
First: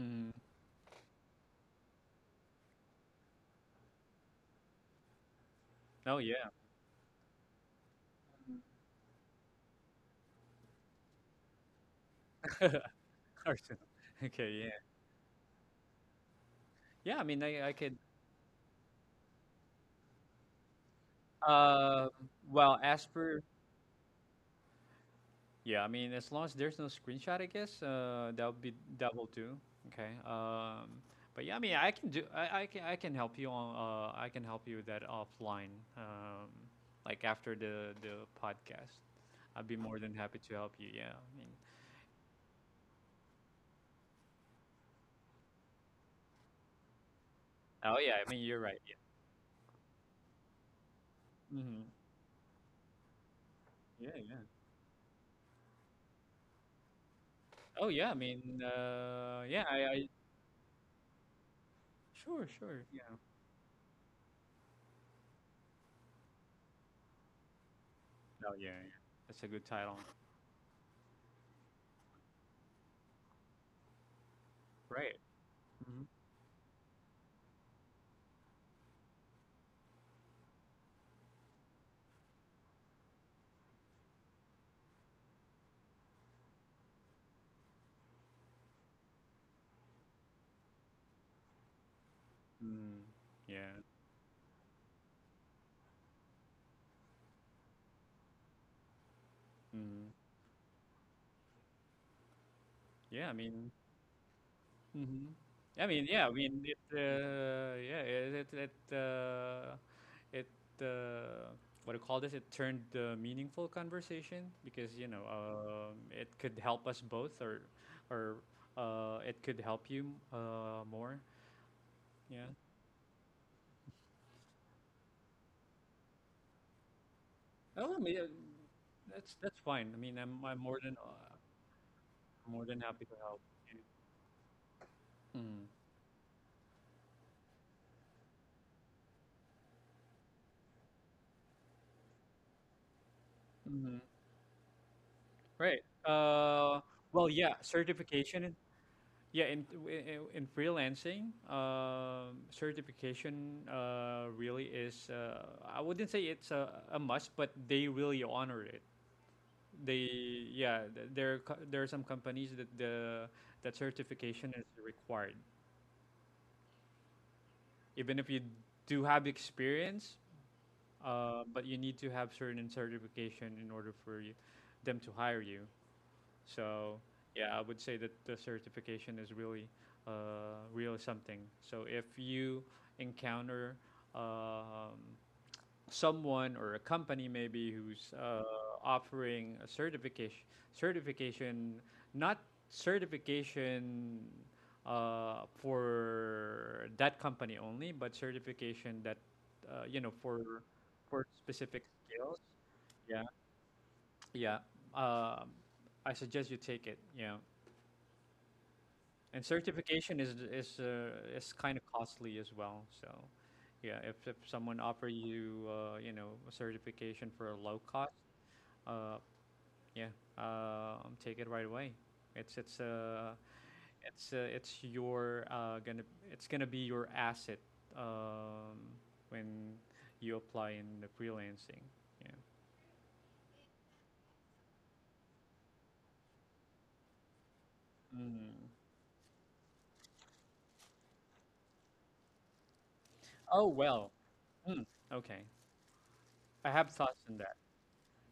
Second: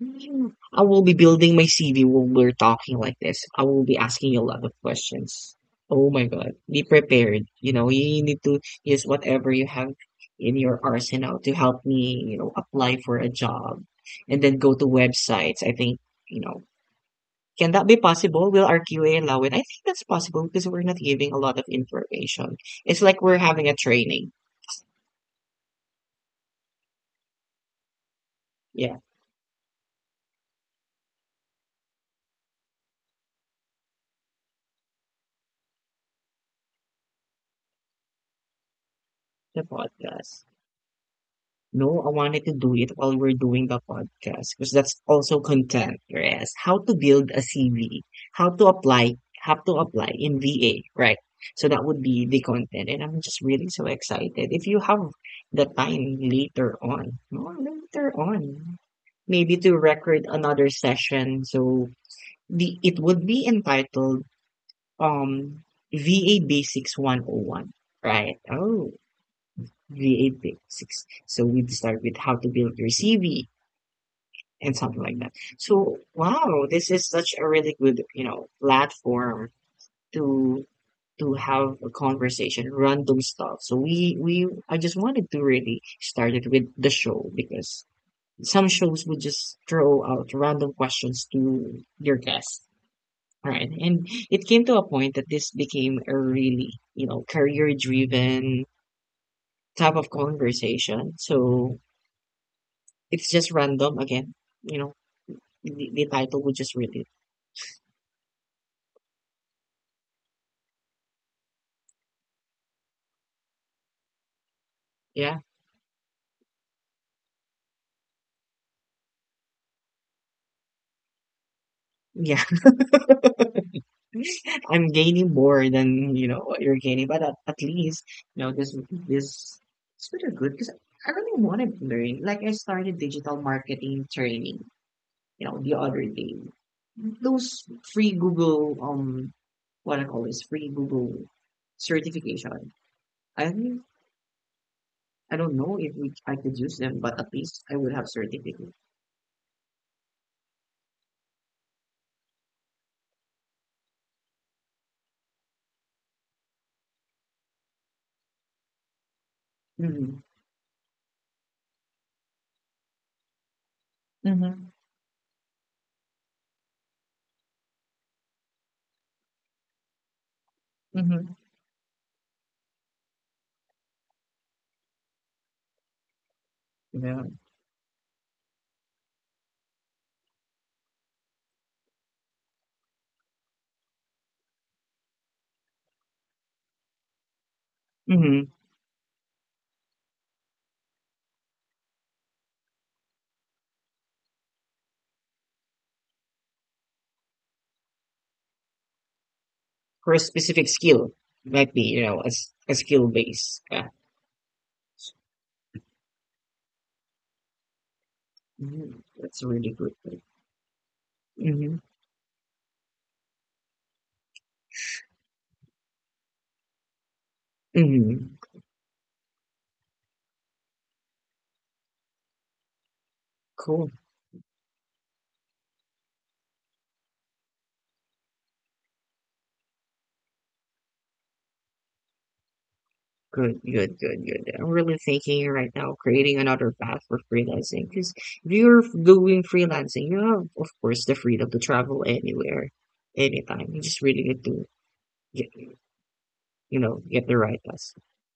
S2: Mm,
S1: Mm, I will be building my CV while we're talking like this. I will be asking you a lot of questions. Oh
S2: oh
S1: my
S2: yeah.
S1: God. Be prepared. You know, you need to use whatever you have in your arsenal to help me, you know, apply for a
S2: Arsenal.
S1: job and
S2: Okay.
S1: then
S2: Yeah.
S1: go to websites. I think, you know,
S2: Yeah. I mean,
S1: can
S2: I
S1: that be
S2: could.
S1: possible? Will our QA allow it? I think that's possible because we're not giving a lot of
S2: Um
S1: information.
S2: well,
S1: It's
S2: as
S1: like we're
S2: per,
S1: having a training.
S2: yeah, I mean, as long as there's no screenshot, I guess that would be,
S1: Yeah,
S2: that will do. Okay. But yeah, I mean, I can do. I can I can help you on. I can help you with that offline. Um, like after the podcast,
S1: the
S2: I'd be more than happy
S1: podcast.
S2: to help you. Yeah. I mean.
S1: No, I wanted to do it while we're doing the podcast because that's also content. Yes, how to build a
S2: Oh
S1: CV,
S2: yeah. I mean,
S1: how
S2: you're
S1: to
S2: right.
S1: apply, how to apply in VA, right?
S2: Yeah.
S1: So
S2: hmm
S1: that would be the content, and I'm just really so
S2: Yeah. Yeah.
S1: excited. If you have the time later on, no,
S2: Oh
S1: later
S2: yeah. I mean.
S1: on, maybe
S2: Yeah.
S1: to
S2: I.
S1: record another session. So
S2: Sure.
S1: the
S2: Sure.
S1: it
S2: Yeah.
S1: would be entitled um VA Basics 101, right?
S2: Oh yeah. Yeah.
S1: Oh,
S2: That's a good title.
S1: V8 six. So we start with how to build your CV and something
S2: Right.
S1: like that. So
S2: Mm-hmm.
S1: wow, this is such a really good, you know, platform to to have a conversation, random stuff. So we I just wanted to really start it with the show because some shows would just throw out random questions to your guests.
S2: Mm,
S1: All right.
S2: yeah.
S1: And it came to a point that this became a really, you know, career driven type of
S2: Mm,
S1: conversation. So
S2: yeah.
S1: it's
S2: I
S1: just
S2: mean.
S1: random again. You know,
S2: Mhm. I
S1: the
S2: mean, yeah, I
S1: title would
S2: mean,
S1: just
S2: it,
S1: read it.
S2: yeah, it, it, uh, what do you call this? It turned the meaningful conversation because, you know,
S1: Yeah.
S2: it could help us both, or, it could help you, more.
S1: Yeah.
S2: Yeah.
S1: I'm gaining more than, you know, what you're gaining. But at
S2: Oh, I
S1: least,
S2: mean,
S1: you know, this this
S2: that's fine. I
S1: it's
S2: mean,
S1: pretty good
S2: I'm
S1: because I really want to learn. Like I
S2: more than
S1: started
S2: happy to help.
S1: digital marketing training,
S2: You.
S1: you know,
S2: Mm.
S1: the other day. Those free Google what I call is free Google certification. I think-
S2: hmm
S1: I don't know
S2: Right.
S1: if we, I could use
S2: Uh,
S1: them, but
S2: well,
S1: at
S2: yeah,
S1: least I would have
S2: certification.
S1: certificate.
S2: Yeah, in freelancing, certification really is. I wouldn't say it's a must, but they really honor it. They,
S1: Mm-hmm.
S2: yeah, th- there are co- there are some companies that the that certification is
S1: Mm-hmm.
S2: required, even if you do have experience,
S1: Mm-hmm.
S2: but you need to have certain certification in order for you, them to hire you. So
S1: Yeah.
S2: yeah, I would say that the certification is really real something. So if you encounter um, someone or a company maybe who's
S1: Mhm.
S2: offering a certification, certification, not certification for that company only, but certification that you
S1: For
S2: know,
S1: a specific skill.
S2: for
S1: It might be,
S2: specific
S1: you know, a,
S2: skills.
S1: a skill
S2: Yeah,
S1: base. Yeah.
S2: yeah. Um, I suggest you take it. Yeah.
S1: Mhm. That's a
S2: And
S1: really good thing.
S2: certification is
S1: Mm-hmm.
S2: kind of costly as well. So, yeah, if someone offer you you know, a certification for a low cost,
S1: Mm-hmm.
S2: uh, yeah, uh, take it right away. It's it's uh
S1: Cool.
S2: it's your gonna, it's gonna be your asset um, when you apply in the freelancing. Yeah.
S1: Good. I'm really thinking right now creating another path for freelancing because if
S2: Mm.
S1: you're doing freelancing, you have, of course, the freedom to travel anywhere, anytime.
S2: Oh
S1: You just
S2: well.
S1: really get to
S2: Mm,
S1: get,
S2: okay. I
S1: you
S2: have
S1: know,
S2: thoughts
S1: get the
S2: on
S1: right
S2: that.
S1: path.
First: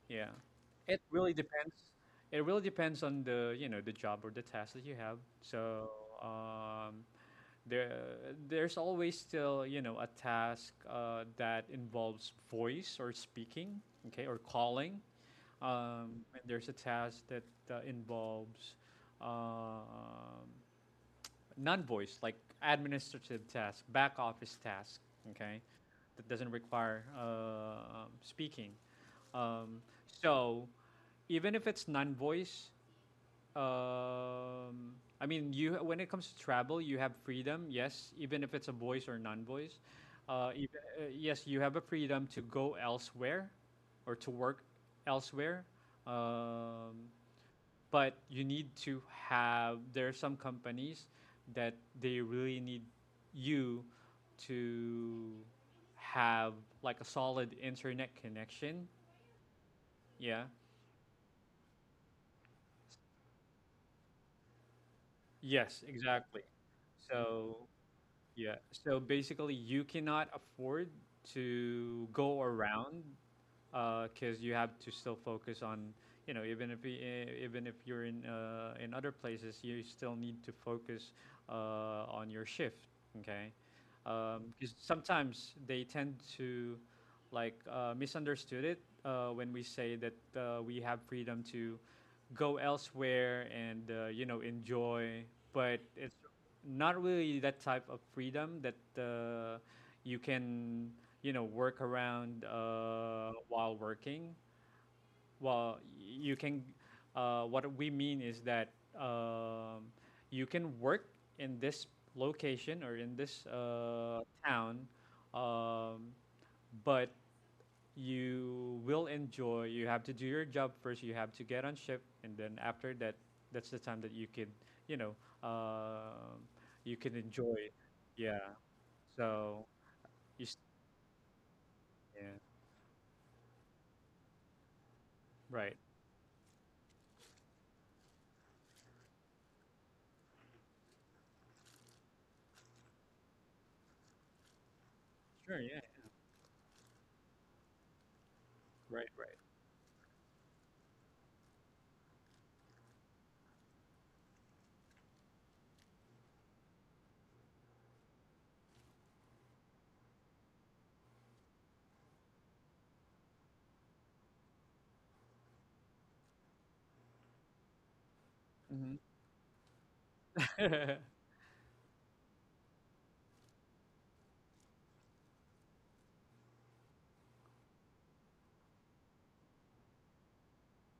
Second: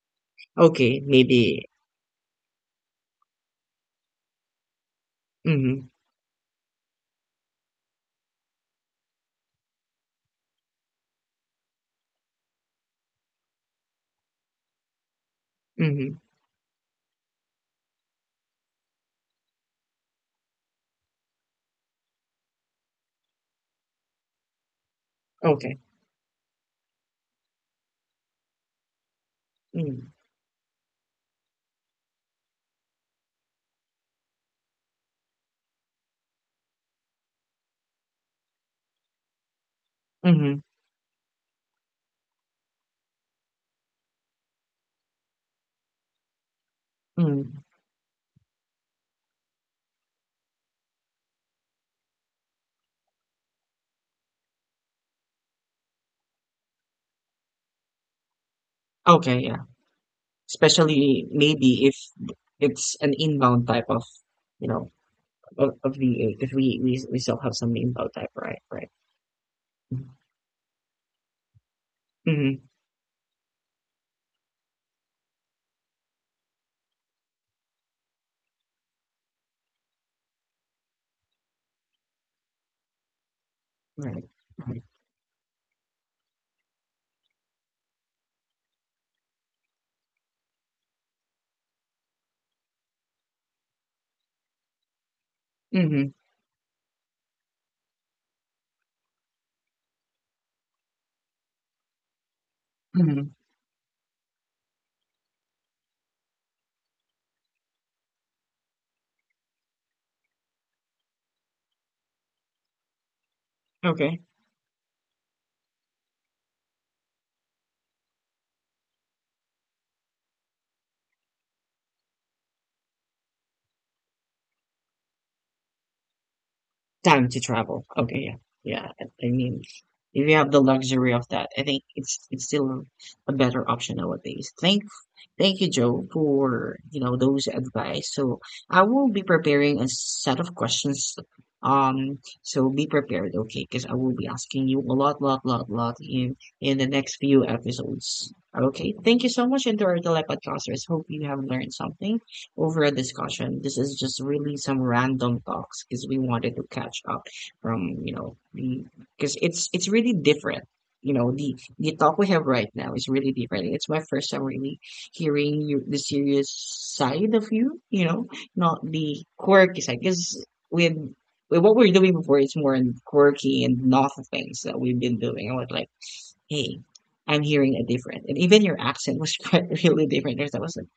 S2: Yeah.
S1: Okay,
S2: It really
S1: maybe.
S2: depends. It really depends on the, you know, the job or the task that you have.
S1: Mm-hmm.
S2: So, um, there, there's always still, you know, a task that involves voice or speaking, okay, or calling.
S1: Mm-hmm.
S2: And there's a task that involves um, non-voice, like administrative task, back office task, okay,
S1: Okay.
S2: that doesn't require speaking. Um,
S1: Mm-hmm.
S2: so even if it's non-voice, I mean, you when it comes to travel, you have freedom. Yes, even if it's a voice or non-voice, uh,
S1: Mm-hmm.
S2: even, yes, you have a freedom to go elsewhere or to work elsewhere. Um,
S1: Mm-hmm.
S2: but you need to have, there are some companies that they really need you to have like a solid internet connection,
S1: Okay, yeah.
S2: yeah,
S1: Especially maybe if it's an inbound type of, you know, of,
S2: yes,
S1: of VA,
S2: exactly.
S1: because we still have
S2: So
S1: some inbound type,
S2: yeah,
S1: right? Right.
S2: so basically you cannot afford to go
S1: Mm-hmm.
S2: around, because you have to still focus on, you know, even if you're in other places, you still need to focus on your shift, okay,
S1: Right.
S2: because
S1: Mm-hmm.
S2: sometimes they tend to like misunderstood it when we say that we have freedom to go elsewhere and you know, enjoy, but
S1: Mm-hmm.
S2: it's not really that type of freedom that you can, you know, work around
S1: Mm-hmm.
S2: while working. Well, you can, what we mean is that um, you can work in this location or in this
S1: Okay.
S2: town, um, but you will enjoy. You have to do your job first. You have to get on ship, and then after that, that's the time that you can, you know, uh, you can
S1: Time to
S2: enjoy.
S1: travel. Okay. Yeah.
S2: Yeah.
S1: Yeah. I mean,
S2: So
S1: if you
S2: you.
S1: have
S2: S-
S1: the luxury of that, I think
S2: Yeah.
S1: it's still a better option nowadays. Thank you,
S2: Right.
S1: Joe, for you know those advice. So I will be preparing a set of questions. So be prepared, okay? Because I will be asking you a lot, lot,
S2: Sure.
S1: lot,
S2: Yeah.
S1: lot in the next few episodes. Okay.
S2: Right.
S1: Thank you
S2: Right.
S1: so much, and to our telepodcasters. Hope you have learned something over a discussion. This is just really some random talks because we wanted to catch up from you know the because it's really different you know the talk we have right now is really different it's my first time really hearing you, the serious side of you, you know, not
S2: Mhm.
S1: the quirky side. Because with, with what we're doing before, it's more in quirky and novel things that we've been doing. I was like, hey, I'm hearing a different. And even your accent was quite really different. There's that was like, I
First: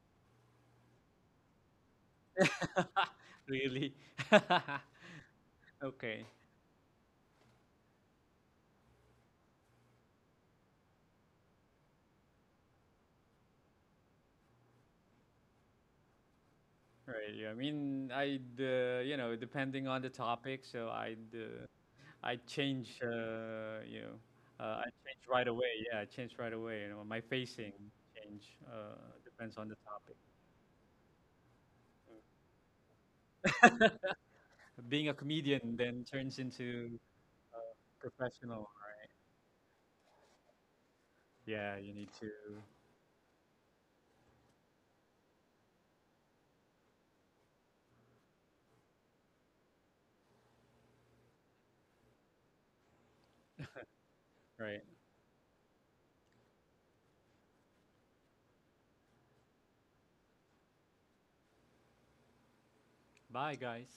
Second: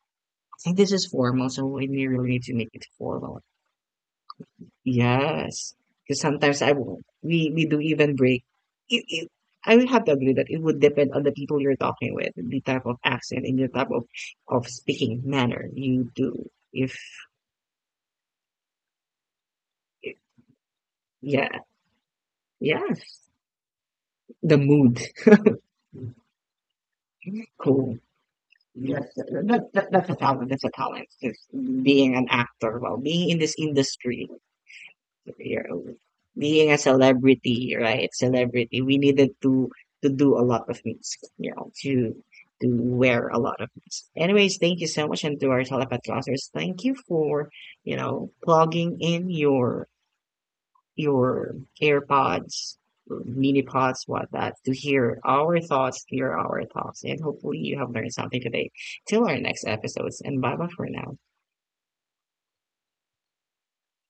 S1: think this is formal, so we really need really to make it formal.
S2: Really?
S1: Yes, because
S2: Okay.
S1: sometimes I won't we do even break. It I will have to agree that it would depend on the people you're talking with, the type of accent and the type of speaking manner you do.
S2: Right. Yeah. I mean, I'd you know, depending on the
S1: If-
S2: topic, so I'd
S1: yeah,
S2: I change,
S1: yes,
S2: you know,
S1: the
S2: I
S1: mood.
S2: change right away. Yeah, I change right away. You know, my facing
S1: Cool.
S2: change depends on the
S1: That's a
S2: topic.
S1: talent. That's a talent. Just being an actor, well, being in this industry.
S2: Being a
S1: Your
S2: comedian
S1: own.
S2: then turns
S1: Being a
S2: into
S1: celebrity, right?
S2: professional.
S1: Celebrity, we needed to do a lot of things, you know,
S2: Yeah, you need to.
S1: to wear a lot of things. Anyways, thank you so much, and to our telepath listeners, thank you for you know plugging in your AirPods, mini pods, what that to
S2: Right.
S1: hear our thoughts, to hear our thoughts, and hopefully you have learned something today. Till our next episodes, and bye bye for now.
S2: Bye, guys.